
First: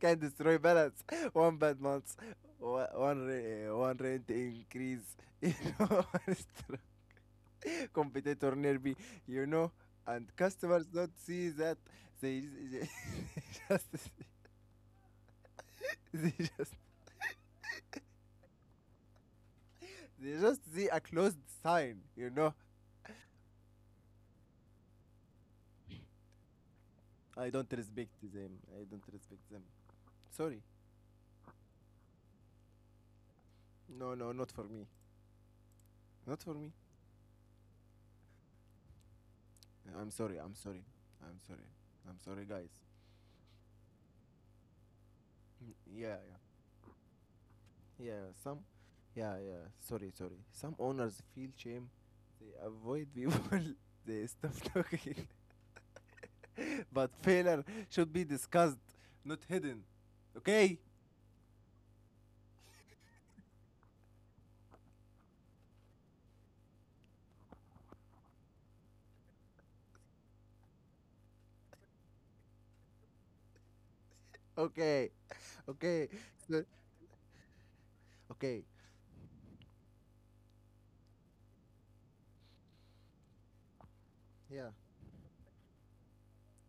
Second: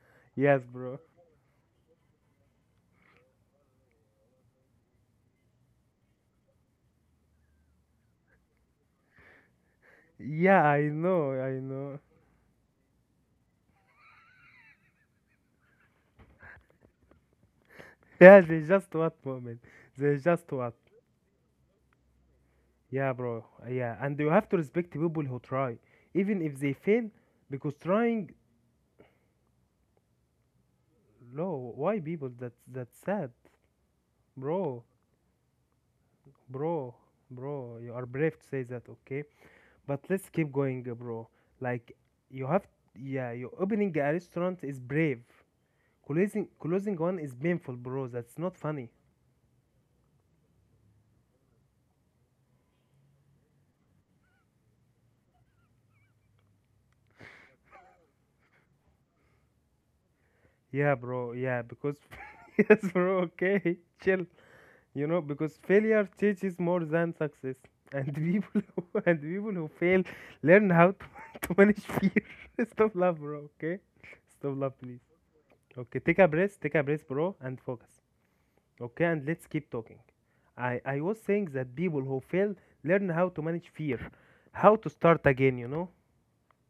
Speaker 1: can destroy
Speaker 2: Yes, bro.
Speaker 1: balance. (laughs) One bad month, one one rent increase. You know, (laughs) one stro- competitor nearby. You know, and
Speaker 2: Yeah, I
Speaker 1: customers don't
Speaker 2: know,
Speaker 1: see
Speaker 2: I
Speaker 1: that.
Speaker 2: know.
Speaker 1: They, they (laughs) just they just
Speaker 2: (laughs) Yeah, they just what, moment. They
Speaker 1: they
Speaker 2: just
Speaker 1: just
Speaker 2: what.
Speaker 1: see a closed sign. You know,
Speaker 2: Yeah, bro. Yeah, and you have to respect people who try, even if they fail,
Speaker 1: I don't
Speaker 2: because
Speaker 1: respect
Speaker 2: trying
Speaker 1: them. I don't respect them. Sorry.
Speaker 2: no, why people? That's that's sad,
Speaker 1: No, no, not for
Speaker 2: bro,
Speaker 1: me. Not for me.
Speaker 2: bro, bro. You are brave to say that, okay? But
Speaker 1: I'm
Speaker 2: let's
Speaker 1: sorry.
Speaker 2: keep
Speaker 1: I'm sorry.
Speaker 2: going, uh, bro.
Speaker 1: I'm sorry.
Speaker 2: Like
Speaker 1: I'm sorry,
Speaker 2: you have,
Speaker 1: guys.
Speaker 2: yeah. You opening a restaurant is brave.
Speaker 1: Mm, yeah, yeah.
Speaker 2: Closing closing one is painful, bro.
Speaker 1: Yeah,
Speaker 2: That's not
Speaker 1: some
Speaker 2: funny.
Speaker 1: yeah, yeah. Sorry, sorry. Some owners feel shame. They avoid people. (laughs) they stop talking. (laughs) but failure should be discussed, not hidden. Okay?
Speaker 2: Yeah, bro. Yeah, because (laughs) yes, bro. Okay, (laughs) chill. You know, because failure teaches more than success, and (laughs) people who, and people who fail learn how to, (laughs) to manage fear. (laughs) Stop love, bro. Okay, stop love, please.
Speaker 1: Okay. (laughs)
Speaker 2: Okay,
Speaker 1: Okay.
Speaker 2: take a breath,
Speaker 1: So,
Speaker 2: take a breath, bro, and focus.
Speaker 1: okay.
Speaker 2: Okay, and let's keep talking. I, I was saying that people who fail learn how to manage fear,
Speaker 1: Yeah.
Speaker 2: how to start again, you know?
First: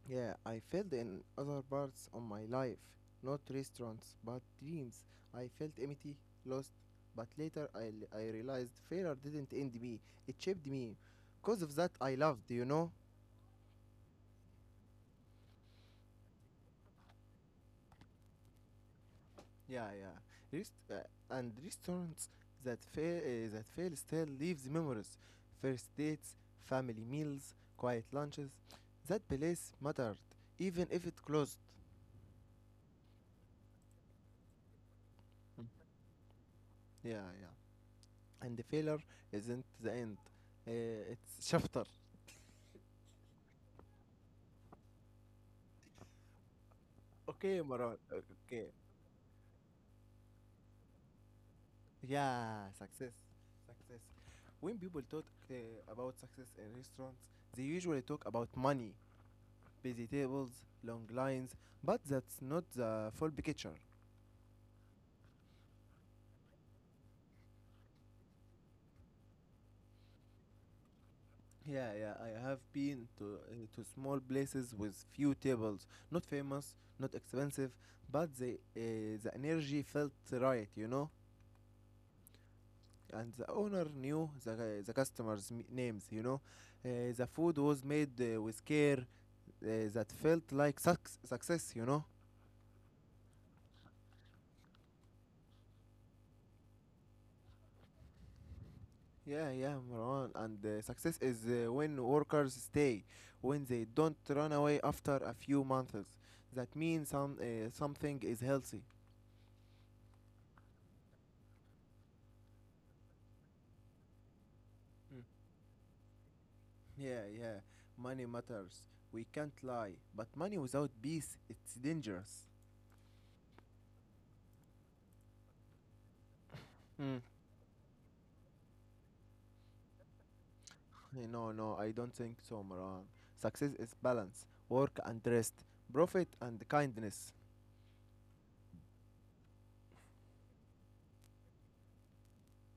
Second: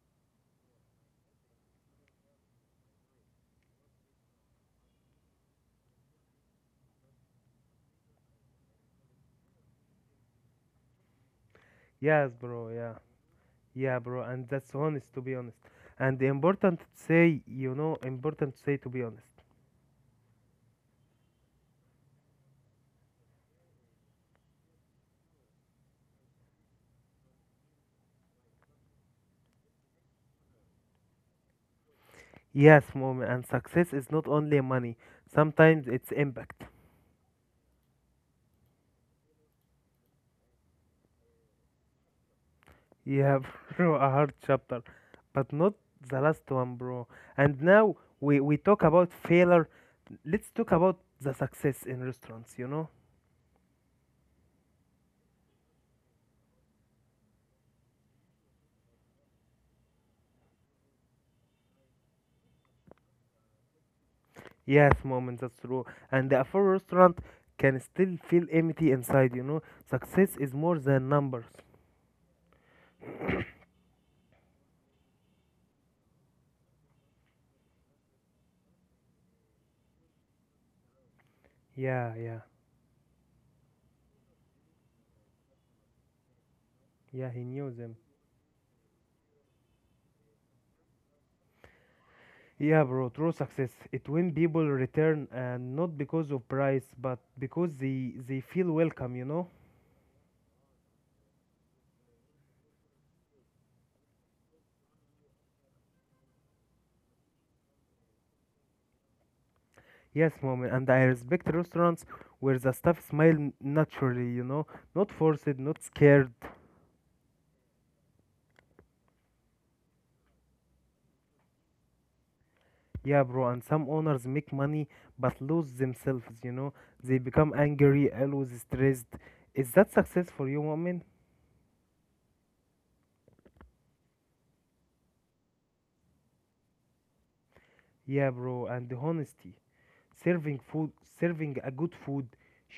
Speaker 1: Yeah, I failed in other parts of my life. Not restaurants, but dreams. I felt empty, lost, but later I, l- I realized failure didn't end me. It shaped me. Because of that, I
Speaker 2: Yes,
Speaker 1: loved, you
Speaker 2: bro,
Speaker 1: know?
Speaker 2: yeah. Yeah, bro, and that's honest, to be honest. And the important to say, you know, important to say, to be honest.
Speaker 1: Yeah, yeah. Rest uh, and restaurants that fail uh, that fail still leaves memories. First dates, family meals, quiet lunches. That place mattered, even if it closed.
Speaker 2: Yes, moment, and success is not only money,
Speaker 1: Mm.
Speaker 2: sometimes it's impact.
Speaker 1: Yeah, yeah. And the failure isn't the end. Uh, it's chapter.
Speaker 2: Yeah, (laughs) bro, a hard chapter, but not the last one, bro. And
Speaker 1: Okay,
Speaker 2: now
Speaker 1: Maran.
Speaker 2: we we
Speaker 1: Okay.
Speaker 2: talk about failure. Let's talk about the success in restaurants. You
Speaker 1: Yeah,
Speaker 2: know?
Speaker 1: success, success. When people talk uh, about success in restaurants, they usually talk about money, busy tables, long lines, but that's not the full picture.
Speaker 2: Yes, moment. That's true. And the full restaurant can still feel empty inside. You know, success is more than numbers.
Speaker 1: Yeah, yeah, I have been to uh, to small places with few tables, not famous, not expensive, but the uh, the energy felt right, you know.
Speaker 2: Yeah, yeah,
Speaker 1: And the owner knew the uh, the customers' m- names, you know. Uh, the
Speaker 2: yeah. He
Speaker 1: food
Speaker 2: knew
Speaker 1: was
Speaker 2: them.
Speaker 1: made uh, with care, uh, that felt like suc- success, you know.
Speaker 2: Yeah, bro. True success. It when people return, and not because of price, but because they they feel welcome. You know?
Speaker 1: Yeah, yeah, Marwan. And uh, success is uh, when workers stay, when they don't run away after a few months. That means some uh, something is healthy.
Speaker 2: Yes, mom, and I respect restaurants where the staff smile naturally, you know, not
Speaker 1: Mm.
Speaker 2: forced, not scared.
Speaker 1: Yeah, yeah. Money matters. We can't lie. But money without peace, it's dangerous.
Speaker 2: Yeah, bro, and some owners make money but lose themselves, you know,
Speaker 1: Mm.
Speaker 2: they become angry, always stressed. Is that success for you, woman?
Speaker 1: Eh, no, no, I don't think so, Marwan. Success is balance, work and rest, profit and kindness.
Speaker 2: Yeah, bro, and the honesty, serving food, serving a good food,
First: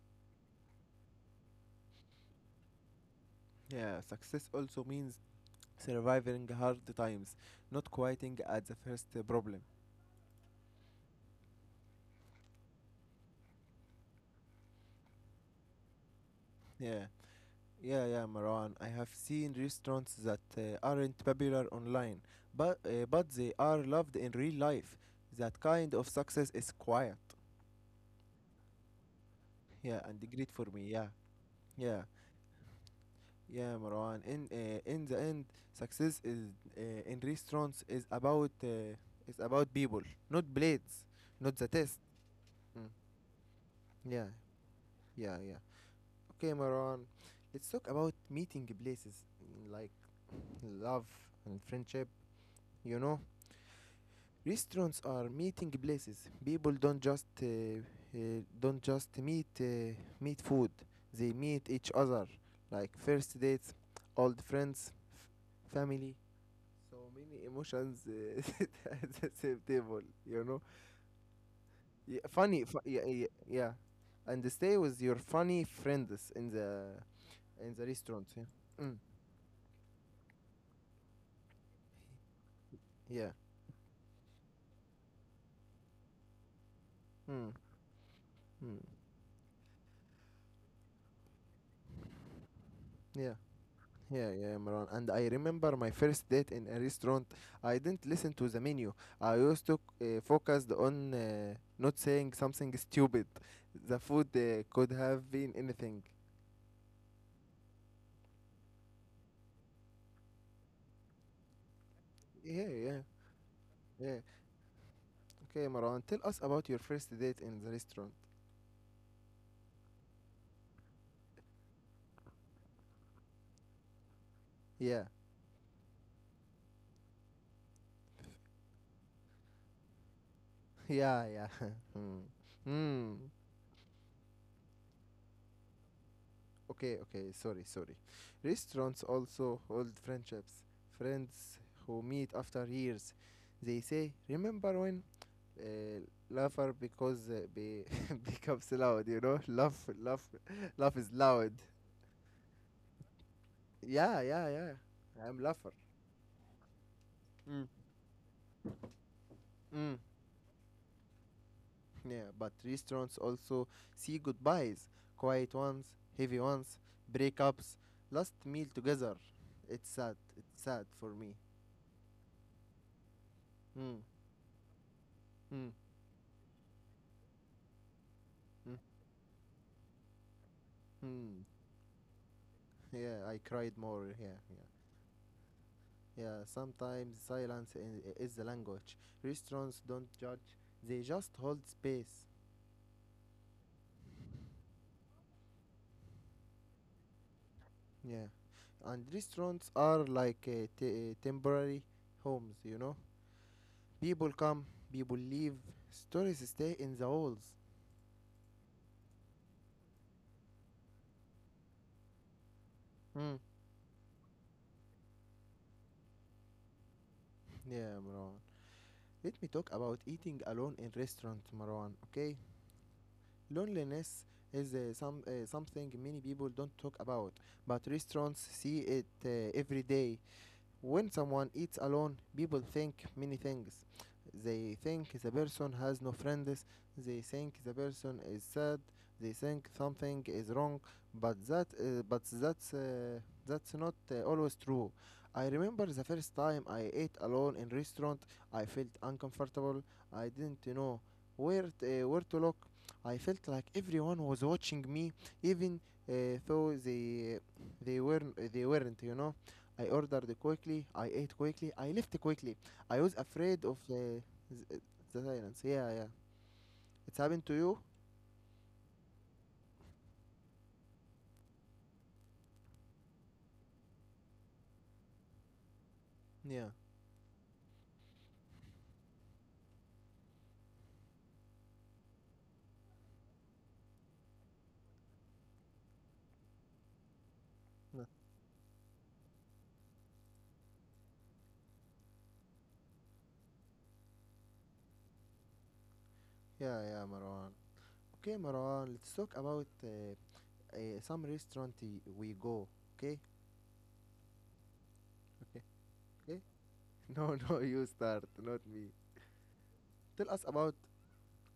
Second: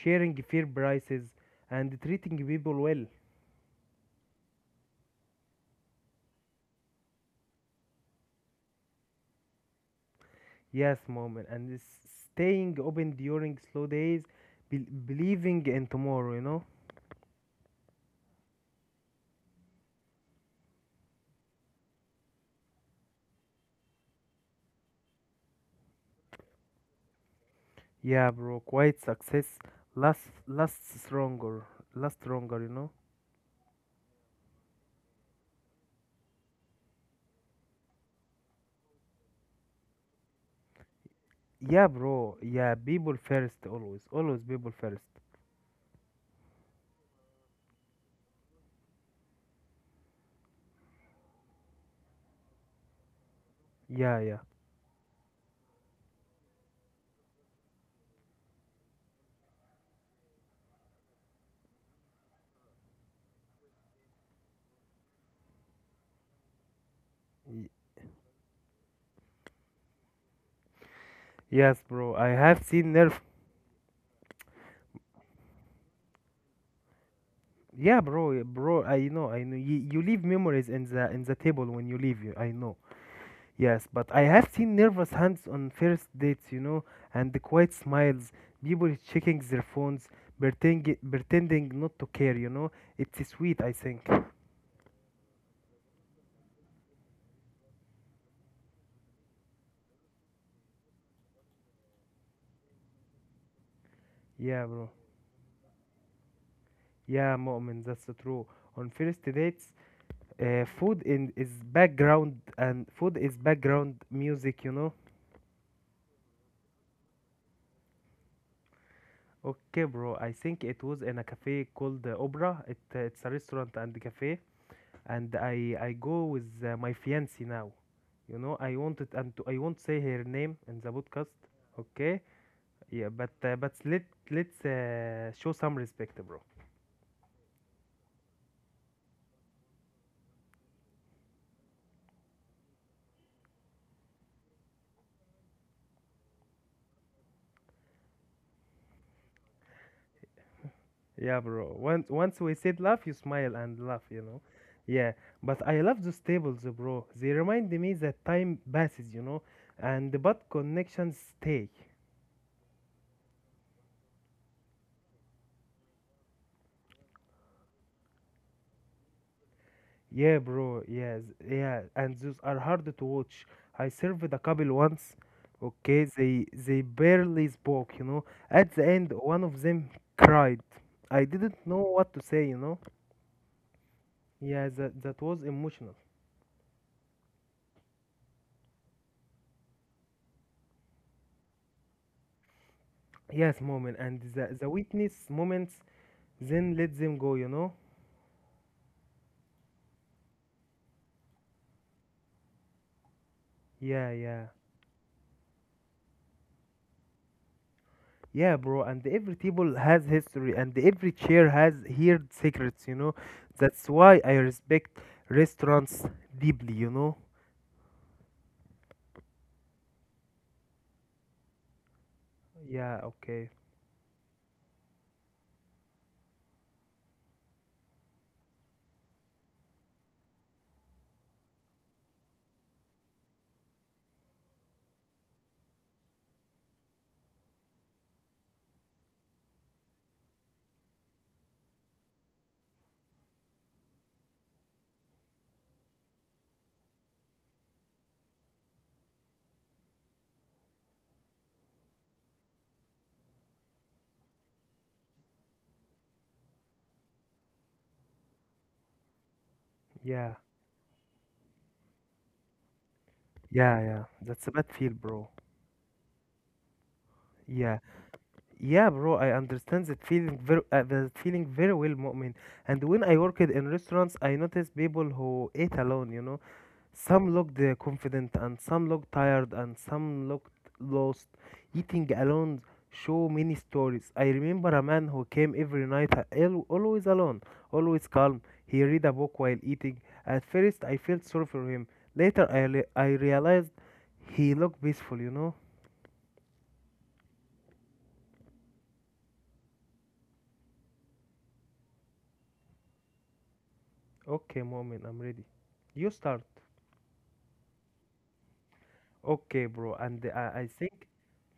Speaker 2: sharing fair prices, and treating people well.
Speaker 1: Yeah, success also means surviving hard times, not quitting at the first uh, problem.
Speaker 2: Yes, mom, and s- staying open during slow days, bel believing in tomorrow, you know.
Speaker 1: Yeah. Yeah, yeah, Marwan. I have seen restaurants that uh, aren't popular online, but uh, but they are loved in real life. That kind of success is quiet.
Speaker 2: Yeah, bro, Quite success
Speaker 1: Yeah, and
Speaker 2: lasts
Speaker 1: great for me.
Speaker 2: lasts
Speaker 1: Yeah,
Speaker 2: stronger,
Speaker 1: yeah,
Speaker 2: lasts stronger, you know.
Speaker 1: yeah, Marwan. In uh, in the end, success is uh, in restaurants is about uh, is about people, not blades, not the
Speaker 2: Yeah,
Speaker 1: test.
Speaker 2: bro. Yeah,
Speaker 1: Mm.
Speaker 2: people first always,
Speaker 1: Yeah,
Speaker 2: always people first.
Speaker 1: yeah, yeah. Okay, Marwan. Let's talk about meeting places mm, like love and friendship. You know
Speaker 2: Yeah, yeah.
Speaker 1: restaurants are meeting places. People don't just uh, uh, don't just meet uh, meet food. They meet each other like first dates, old friends, f- family. So many
Speaker 2: Y-
Speaker 1: emotions uh, (laughs) at the same table. You know,
Speaker 2: yes, bro.
Speaker 1: yeah,
Speaker 2: I have
Speaker 1: funny. Fu-
Speaker 2: seen
Speaker 1: yeah,
Speaker 2: nerve.
Speaker 1: yeah, yeah, and stay with your funny friends in the in the
Speaker 2: Yeah,
Speaker 1: restaurant.
Speaker 2: bro, yeah,
Speaker 1: Yeah,
Speaker 2: bro.
Speaker 1: mm,
Speaker 2: I know, I know. You, you leave memories in the in the table when you leave. You, I know.
Speaker 1: yeah,
Speaker 2: Yes, but I have seen nervous hands on first dates, you know, and the
Speaker 1: mm,
Speaker 2: quiet smiles.
Speaker 1: mm,
Speaker 2: People checking their phones, pretending pretending not to care, you know. It's
Speaker 1: yeah.
Speaker 2: sweet, I think.
Speaker 1: Yeah, yeah, Imran. And I remember my first date in a restaurant. I didn't listen to the menu. I used to uh, focused on uh, not saying something stupid. The food uh,
Speaker 2: Yeah, bro.
Speaker 1: could have been anything.
Speaker 2: Yeah, Mu'min, that's true. On first dates, uh, food in is background
Speaker 1: Yeah,
Speaker 2: and
Speaker 1: yeah,
Speaker 2: food is background
Speaker 1: yeah.
Speaker 2: music, you know.
Speaker 1: Okay, Imran, tell us about your first date in the restaurant.
Speaker 2: Okay, bro. I think it was in a cafe called uh, Opera. It uh, it's a restaurant and cafe,
Speaker 1: Yeah,
Speaker 2: and I I go with uh, my fiancée now. You know, I wanted and to, I won't say her name in
Speaker 1: (laughs)
Speaker 2: the
Speaker 1: yeah,
Speaker 2: podcast.
Speaker 1: yeah. (laughs) Hmm.
Speaker 2: Okay, yeah,
Speaker 1: Hmm.
Speaker 2: but uh, but let let's uh, show some respect, bro.
Speaker 1: Okay, okay. Sorry, sorry. Restaurants also hold friendships. Friends who meet after years. They say, "Remember when?" uh, laugher because uh, be (laughs) becomes loud, you know? (laughs) Laugh, laugh, (laughs) laugh is
Speaker 2: Yeah,
Speaker 1: loud.
Speaker 2: bro. Once once we said laugh, you smile and laugh, you
Speaker 1: Yeah,
Speaker 2: know.
Speaker 1: yeah,
Speaker 2: Yeah,
Speaker 1: yeah. I'm
Speaker 2: but
Speaker 1: laugher.
Speaker 2: I love those tables, bro. They
Speaker 1: Mm.
Speaker 2: remind me that time passes, you know,
Speaker 1: Mm.
Speaker 2: and but connections stay.
Speaker 1: Yeah, but restaurants also see goodbyes, quiet ones, heavy ones, breakups, last meal together. It's sad.
Speaker 2: Yeah,
Speaker 1: It's
Speaker 2: bro.
Speaker 1: sad for
Speaker 2: Yes,
Speaker 1: me.
Speaker 2: yeah, and those are hard to watch. I
Speaker 1: Mm.
Speaker 2: served a couple once.
Speaker 1: Mm.
Speaker 2: Okay, they they barely spoke, you know. At
Speaker 1: Mm.
Speaker 2: the end, one of them cried. I
Speaker 1: Mm.
Speaker 2: didn't know what to say, you know.
Speaker 1: Yeah, I cried more. Yeah, yeah.
Speaker 2: Yeah, that that was emotional.
Speaker 1: Yeah, sometimes silence i- is the language. Restaurants don't judge, they just hold space.
Speaker 2: Yes, moment and the, the witness moments. Then let them go, you know?
Speaker 1: Yeah, and restaurants are like uh, t- uh, temporary homes, you know.
Speaker 2: Yeah,
Speaker 1: People
Speaker 2: yeah.
Speaker 1: come, people leave, stories stay in the halls.
Speaker 2: Yeah, bro, and every table has history and every chair has heard secrets, you know?
Speaker 1: Mm.
Speaker 2: That's why I respect restaurants deeply, you know?
Speaker 1: Yeah, Marwan. Let me talk about eating alone in restaurant, Marwan. Okay,
Speaker 2: Yeah, okay.
Speaker 1: loneliness is uh, some uh, something many people don't talk about, but restaurants see it uh, every day. When someone eats alone, people think many things. They think the person has no friends, they think the person is sad, they think something is wrong, but that uh, but that's uh, that's not uh, always true. I remember the first time I ate alone in restaurant, I felt uncomfortable. I didn't know where t- uh, where to look. I felt like everyone was watching me even uh, though they they weren't they weren't, you know. I
Speaker 2: Yeah.
Speaker 1: ordered quickly. I ate quickly. I left quickly. I was afraid of
Speaker 2: Yeah, yeah.
Speaker 1: the
Speaker 2: That's a bad
Speaker 1: the
Speaker 2: feel, bro.
Speaker 1: silence. Yeah, yeah. It's happened to
Speaker 2: Yeah.
Speaker 1: you?
Speaker 2: Yeah, bro, I understand that feeling very uh, that feeling very well, Mu'min. And when I worked in restaurants, I noticed people who ate alone, you know?
Speaker 1: Yeah.
Speaker 2: Some looked uh, confident and some looked tired and some looked lost. Eating alone show many stories. I remember a man who came every night uh, al- always alone, always
Speaker 1: No.
Speaker 2: calm. He read a book while eating. At first I felt sorry for him. Later I, re- I realized he looked peaceful, you know?
Speaker 1: Yeah, yeah, Marwan. Okay, Marwan, let's talk about uh, uh, some restaurant y- we go. Okay?
Speaker 2: Okay, moment, I'm ready.
Speaker 1: Okay.
Speaker 2: You start.
Speaker 1: Okay? (laughs) No, no, you start, not me.
Speaker 2: Okay, bro. And
Speaker 1: Tell us
Speaker 2: uh, I
Speaker 1: about
Speaker 2: think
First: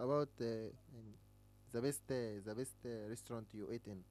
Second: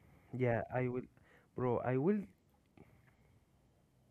Speaker 1: about
Speaker 2: yeah,
Speaker 1: uh,
Speaker 2: I will
Speaker 1: um,
Speaker 2: bro,
Speaker 1: the
Speaker 2: I
Speaker 1: best
Speaker 2: will
Speaker 1: uh, the best uh, restaurant you ate in.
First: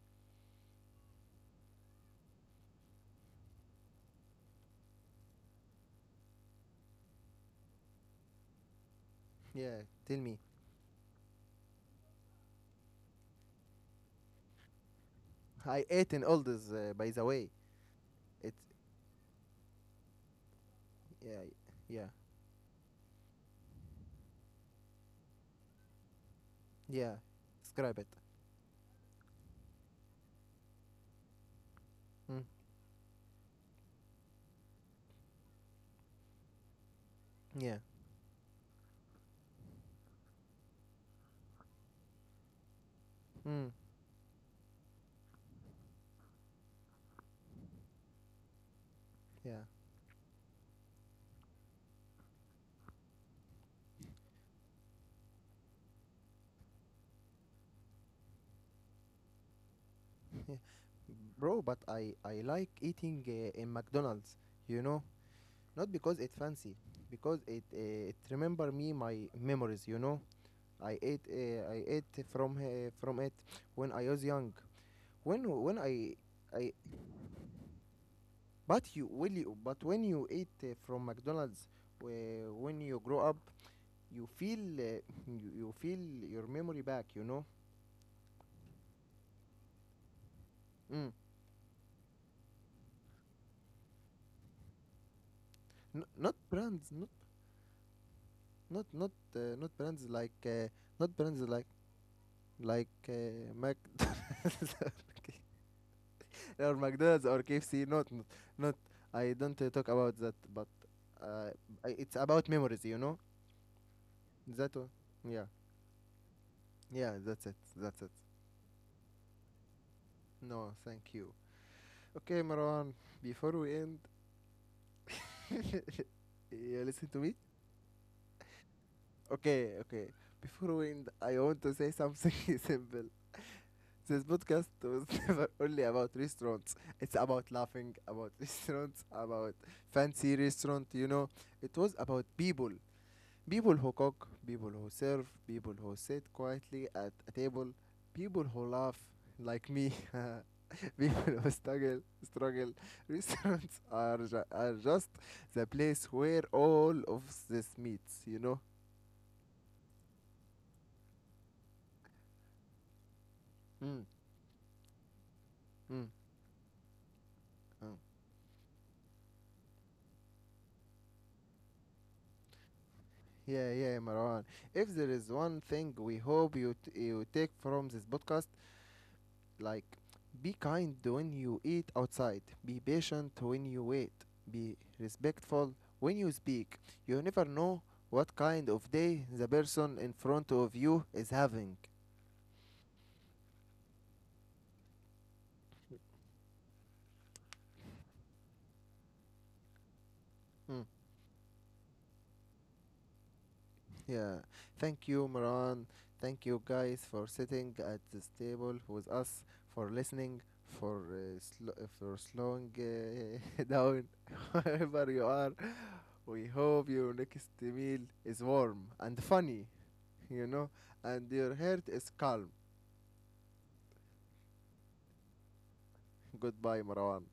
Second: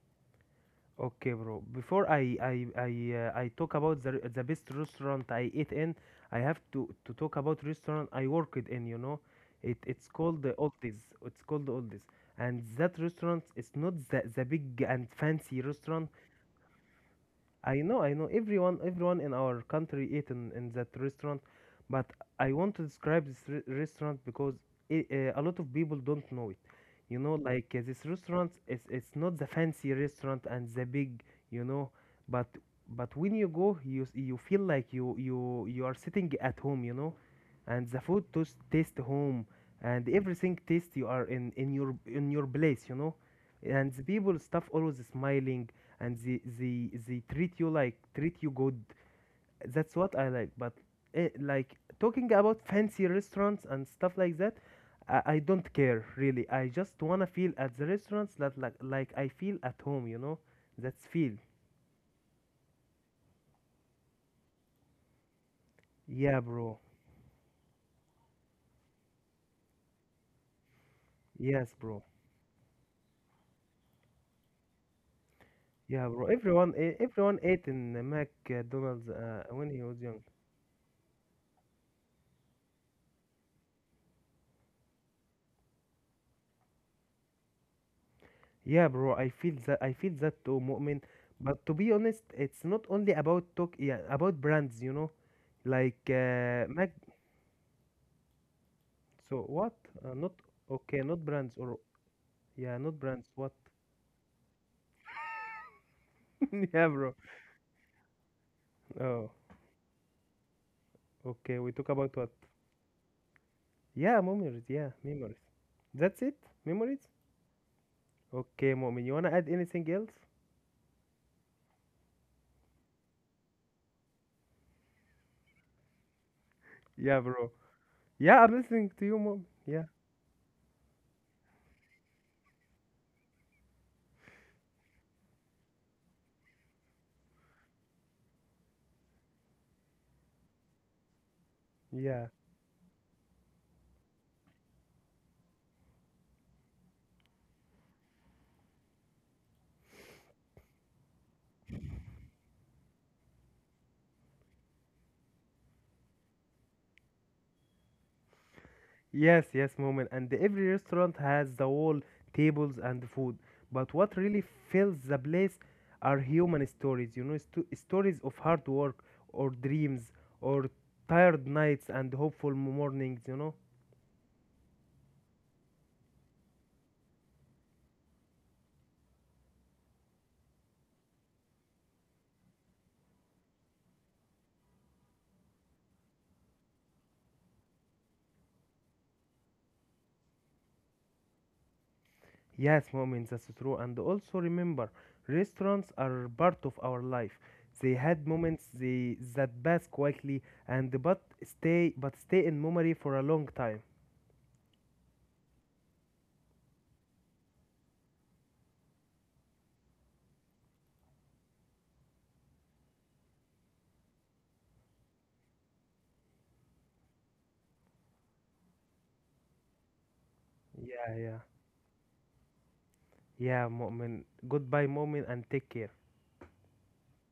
Speaker 2: okay, bro. Before I I I uh, I talk about the the best restaurant I ate in, I have to to talk about restaurant I worked in. You know, it
Speaker 1: Yeah,
Speaker 2: it's
Speaker 1: tell me.
Speaker 2: called the Oldies. It's called the Oldies, and that restaurant is not the the big and fancy
Speaker 1: I
Speaker 2: restaurant.
Speaker 1: ate in all this, uh, by the way.
Speaker 2: I know, I know.
Speaker 1: It.
Speaker 2: Everyone, everyone in our country ate in, in that restaurant,
Speaker 1: Yeah,
Speaker 2: but
Speaker 1: yeah,
Speaker 2: I want to describe this re- restaurant because I uh, a lot of people don't know it.
Speaker 1: yeah.
Speaker 2: You know, like uh,
Speaker 1: Describe
Speaker 2: this
Speaker 1: it.
Speaker 2: restaurant, it's it's not the fancy restaurant and the big, you know,
Speaker 1: Mm,
Speaker 2: but but when you go, you s- you feel like you you you are sitting at home. You know,
Speaker 1: yeah.
Speaker 2: and the food tos- taste home and everything taste you are in in your in your place, you know,
Speaker 1: Mm,
Speaker 2: and the people stuff always smiling and they they they treat you like treat you good.
Speaker 1: yeah.
Speaker 2: That's what I like. But eh, like talking about fancy restaurants and stuff like that, I, I don't care really. I just wanna feel at the restaurants that like like I feel at home, you
Speaker 1: (laughs)
Speaker 2: know.
Speaker 1: yeah.
Speaker 2: That's feel
Speaker 1: Bro, but I I like eating uh, in McDonald's, you know, not because it
Speaker 2: yeah,
Speaker 1: fancy,
Speaker 2: bro.
Speaker 1: because it uh, it remember me my memories, you know. I ate uh,
Speaker 2: Yes,
Speaker 1: I
Speaker 2: bro,
Speaker 1: ate from uh, from it when I was young. When when
Speaker 2: yeah,
Speaker 1: I
Speaker 2: bro, everyone
Speaker 1: I
Speaker 2: eh, everyone ate in the
Speaker 1: but you
Speaker 2: mcdonald's
Speaker 1: will
Speaker 2: uh,
Speaker 1: you
Speaker 2: when he
Speaker 1: but
Speaker 2: was
Speaker 1: when
Speaker 2: young.
Speaker 1: you eat uh, from McDonald's uh, when you grow up, you feel uh, you, you feel your memory back, you know.
Speaker 2: Yeah, bro, I feel that I feel that too, Mu'min.
Speaker 1: Mm.
Speaker 2: But to be honest, it's not only about talk, yeah, about brands, you know, like
Speaker 1: N- not
Speaker 2: uh, Mac.
Speaker 1: brands, not not not
Speaker 2: So
Speaker 1: uh,
Speaker 2: what?
Speaker 1: not brands
Speaker 2: Uh, not
Speaker 1: like uh,
Speaker 2: okay,
Speaker 1: not
Speaker 2: not
Speaker 1: brands
Speaker 2: brands
Speaker 1: like
Speaker 2: or yeah,
Speaker 1: like
Speaker 2: not brands. What?
Speaker 1: uh, McDonald's (laughs)
Speaker 2: (laughs)
Speaker 1: or
Speaker 2: Yeah, bro.
Speaker 1: McDonald's or K F C. Not not, not
Speaker 2: Oh,
Speaker 1: I don't uh, talk about that, but uh,
Speaker 2: okay. We talk
Speaker 1: I- it's
Speaker 2: about what?
Speaker 1: about memories, you know.
Speaker 2: Yeah, memories.
Speaker 1: That one.
Speaker 2: Yeah, memories.
Speaker 1: Yeah,
Speaker 2: That's it. Memories.
Speaker 1: yeah. That's it. That's it.
Speaker 2: Okay, Mu'min. You wanna add anything else?
Speaker 1: No, thank you. Okay, Marwan. Before we end, (laughs) you listen to
Speaker 2: Yeah,
Speaker 1: me.
Speaker 2: bro. Yeah, I'm listening to you, Mom.
Speaker 1: Okay,
Speaker 2: Yeah,
Speaker 1: okay. Before we end, I want to say something (laughs) simple. This podcast was (laughs) never only about restaurants. It's about laughing, about (laughs) restaurants, about fancy restaurant, you know. It was about
Speaker 2: yeah.
Speaker 1: people. People who cook, people who serve, people who sit quietly at a table, people who laugh like me, (laughs) people who struggle, struggle. (laughs) Restaurants are, ju- are just the place where all of this meets, you know.
Speaker 2: Yes, yes, moment. And every restaurant has the wall, tables, and food. But
Speaker 1: Mm,
Speaker 2: what really fills the place
Speaker 1: mm,
Speaker 2: are human stories, you know, sto-
Speaker 1: mm.
Speaker 2: stories of hard work or dreams or tired nights and hopeful mornings, you know.
Speaker 1: Yeah, yeah, Marwan. If there is one thing we hope you t- you take from this podcast, like be kind when you eat outside, be patient when you wait, be respectful when you speak. You never know what kind of day the person in front of you is having.
Speaker 2: Yes, moment, that's true. And also remember, restaurants are part of our life. They had moments they, that pass quickly
Speaker 1: Hmm.
Speaker 2: and but stay but stay in memory for a long time.
Speaker 1: Yeah. Thank you, Marwan. Thank you guys for sitting at this table with us, for listening, for uh, sl- for slowing uh, (laughs) down (laughs) wherever you are. We hope your next meal is warm and funny, you know,
Speaker 2: Yeah,
Speaker 1: and
Speaker 2: yeah.
Speaker 1: your heart is calm.
Speaker 2: Yeah, moment. Goodbye, moment, and take care.
Speaker 1: Goodbye, Marwan.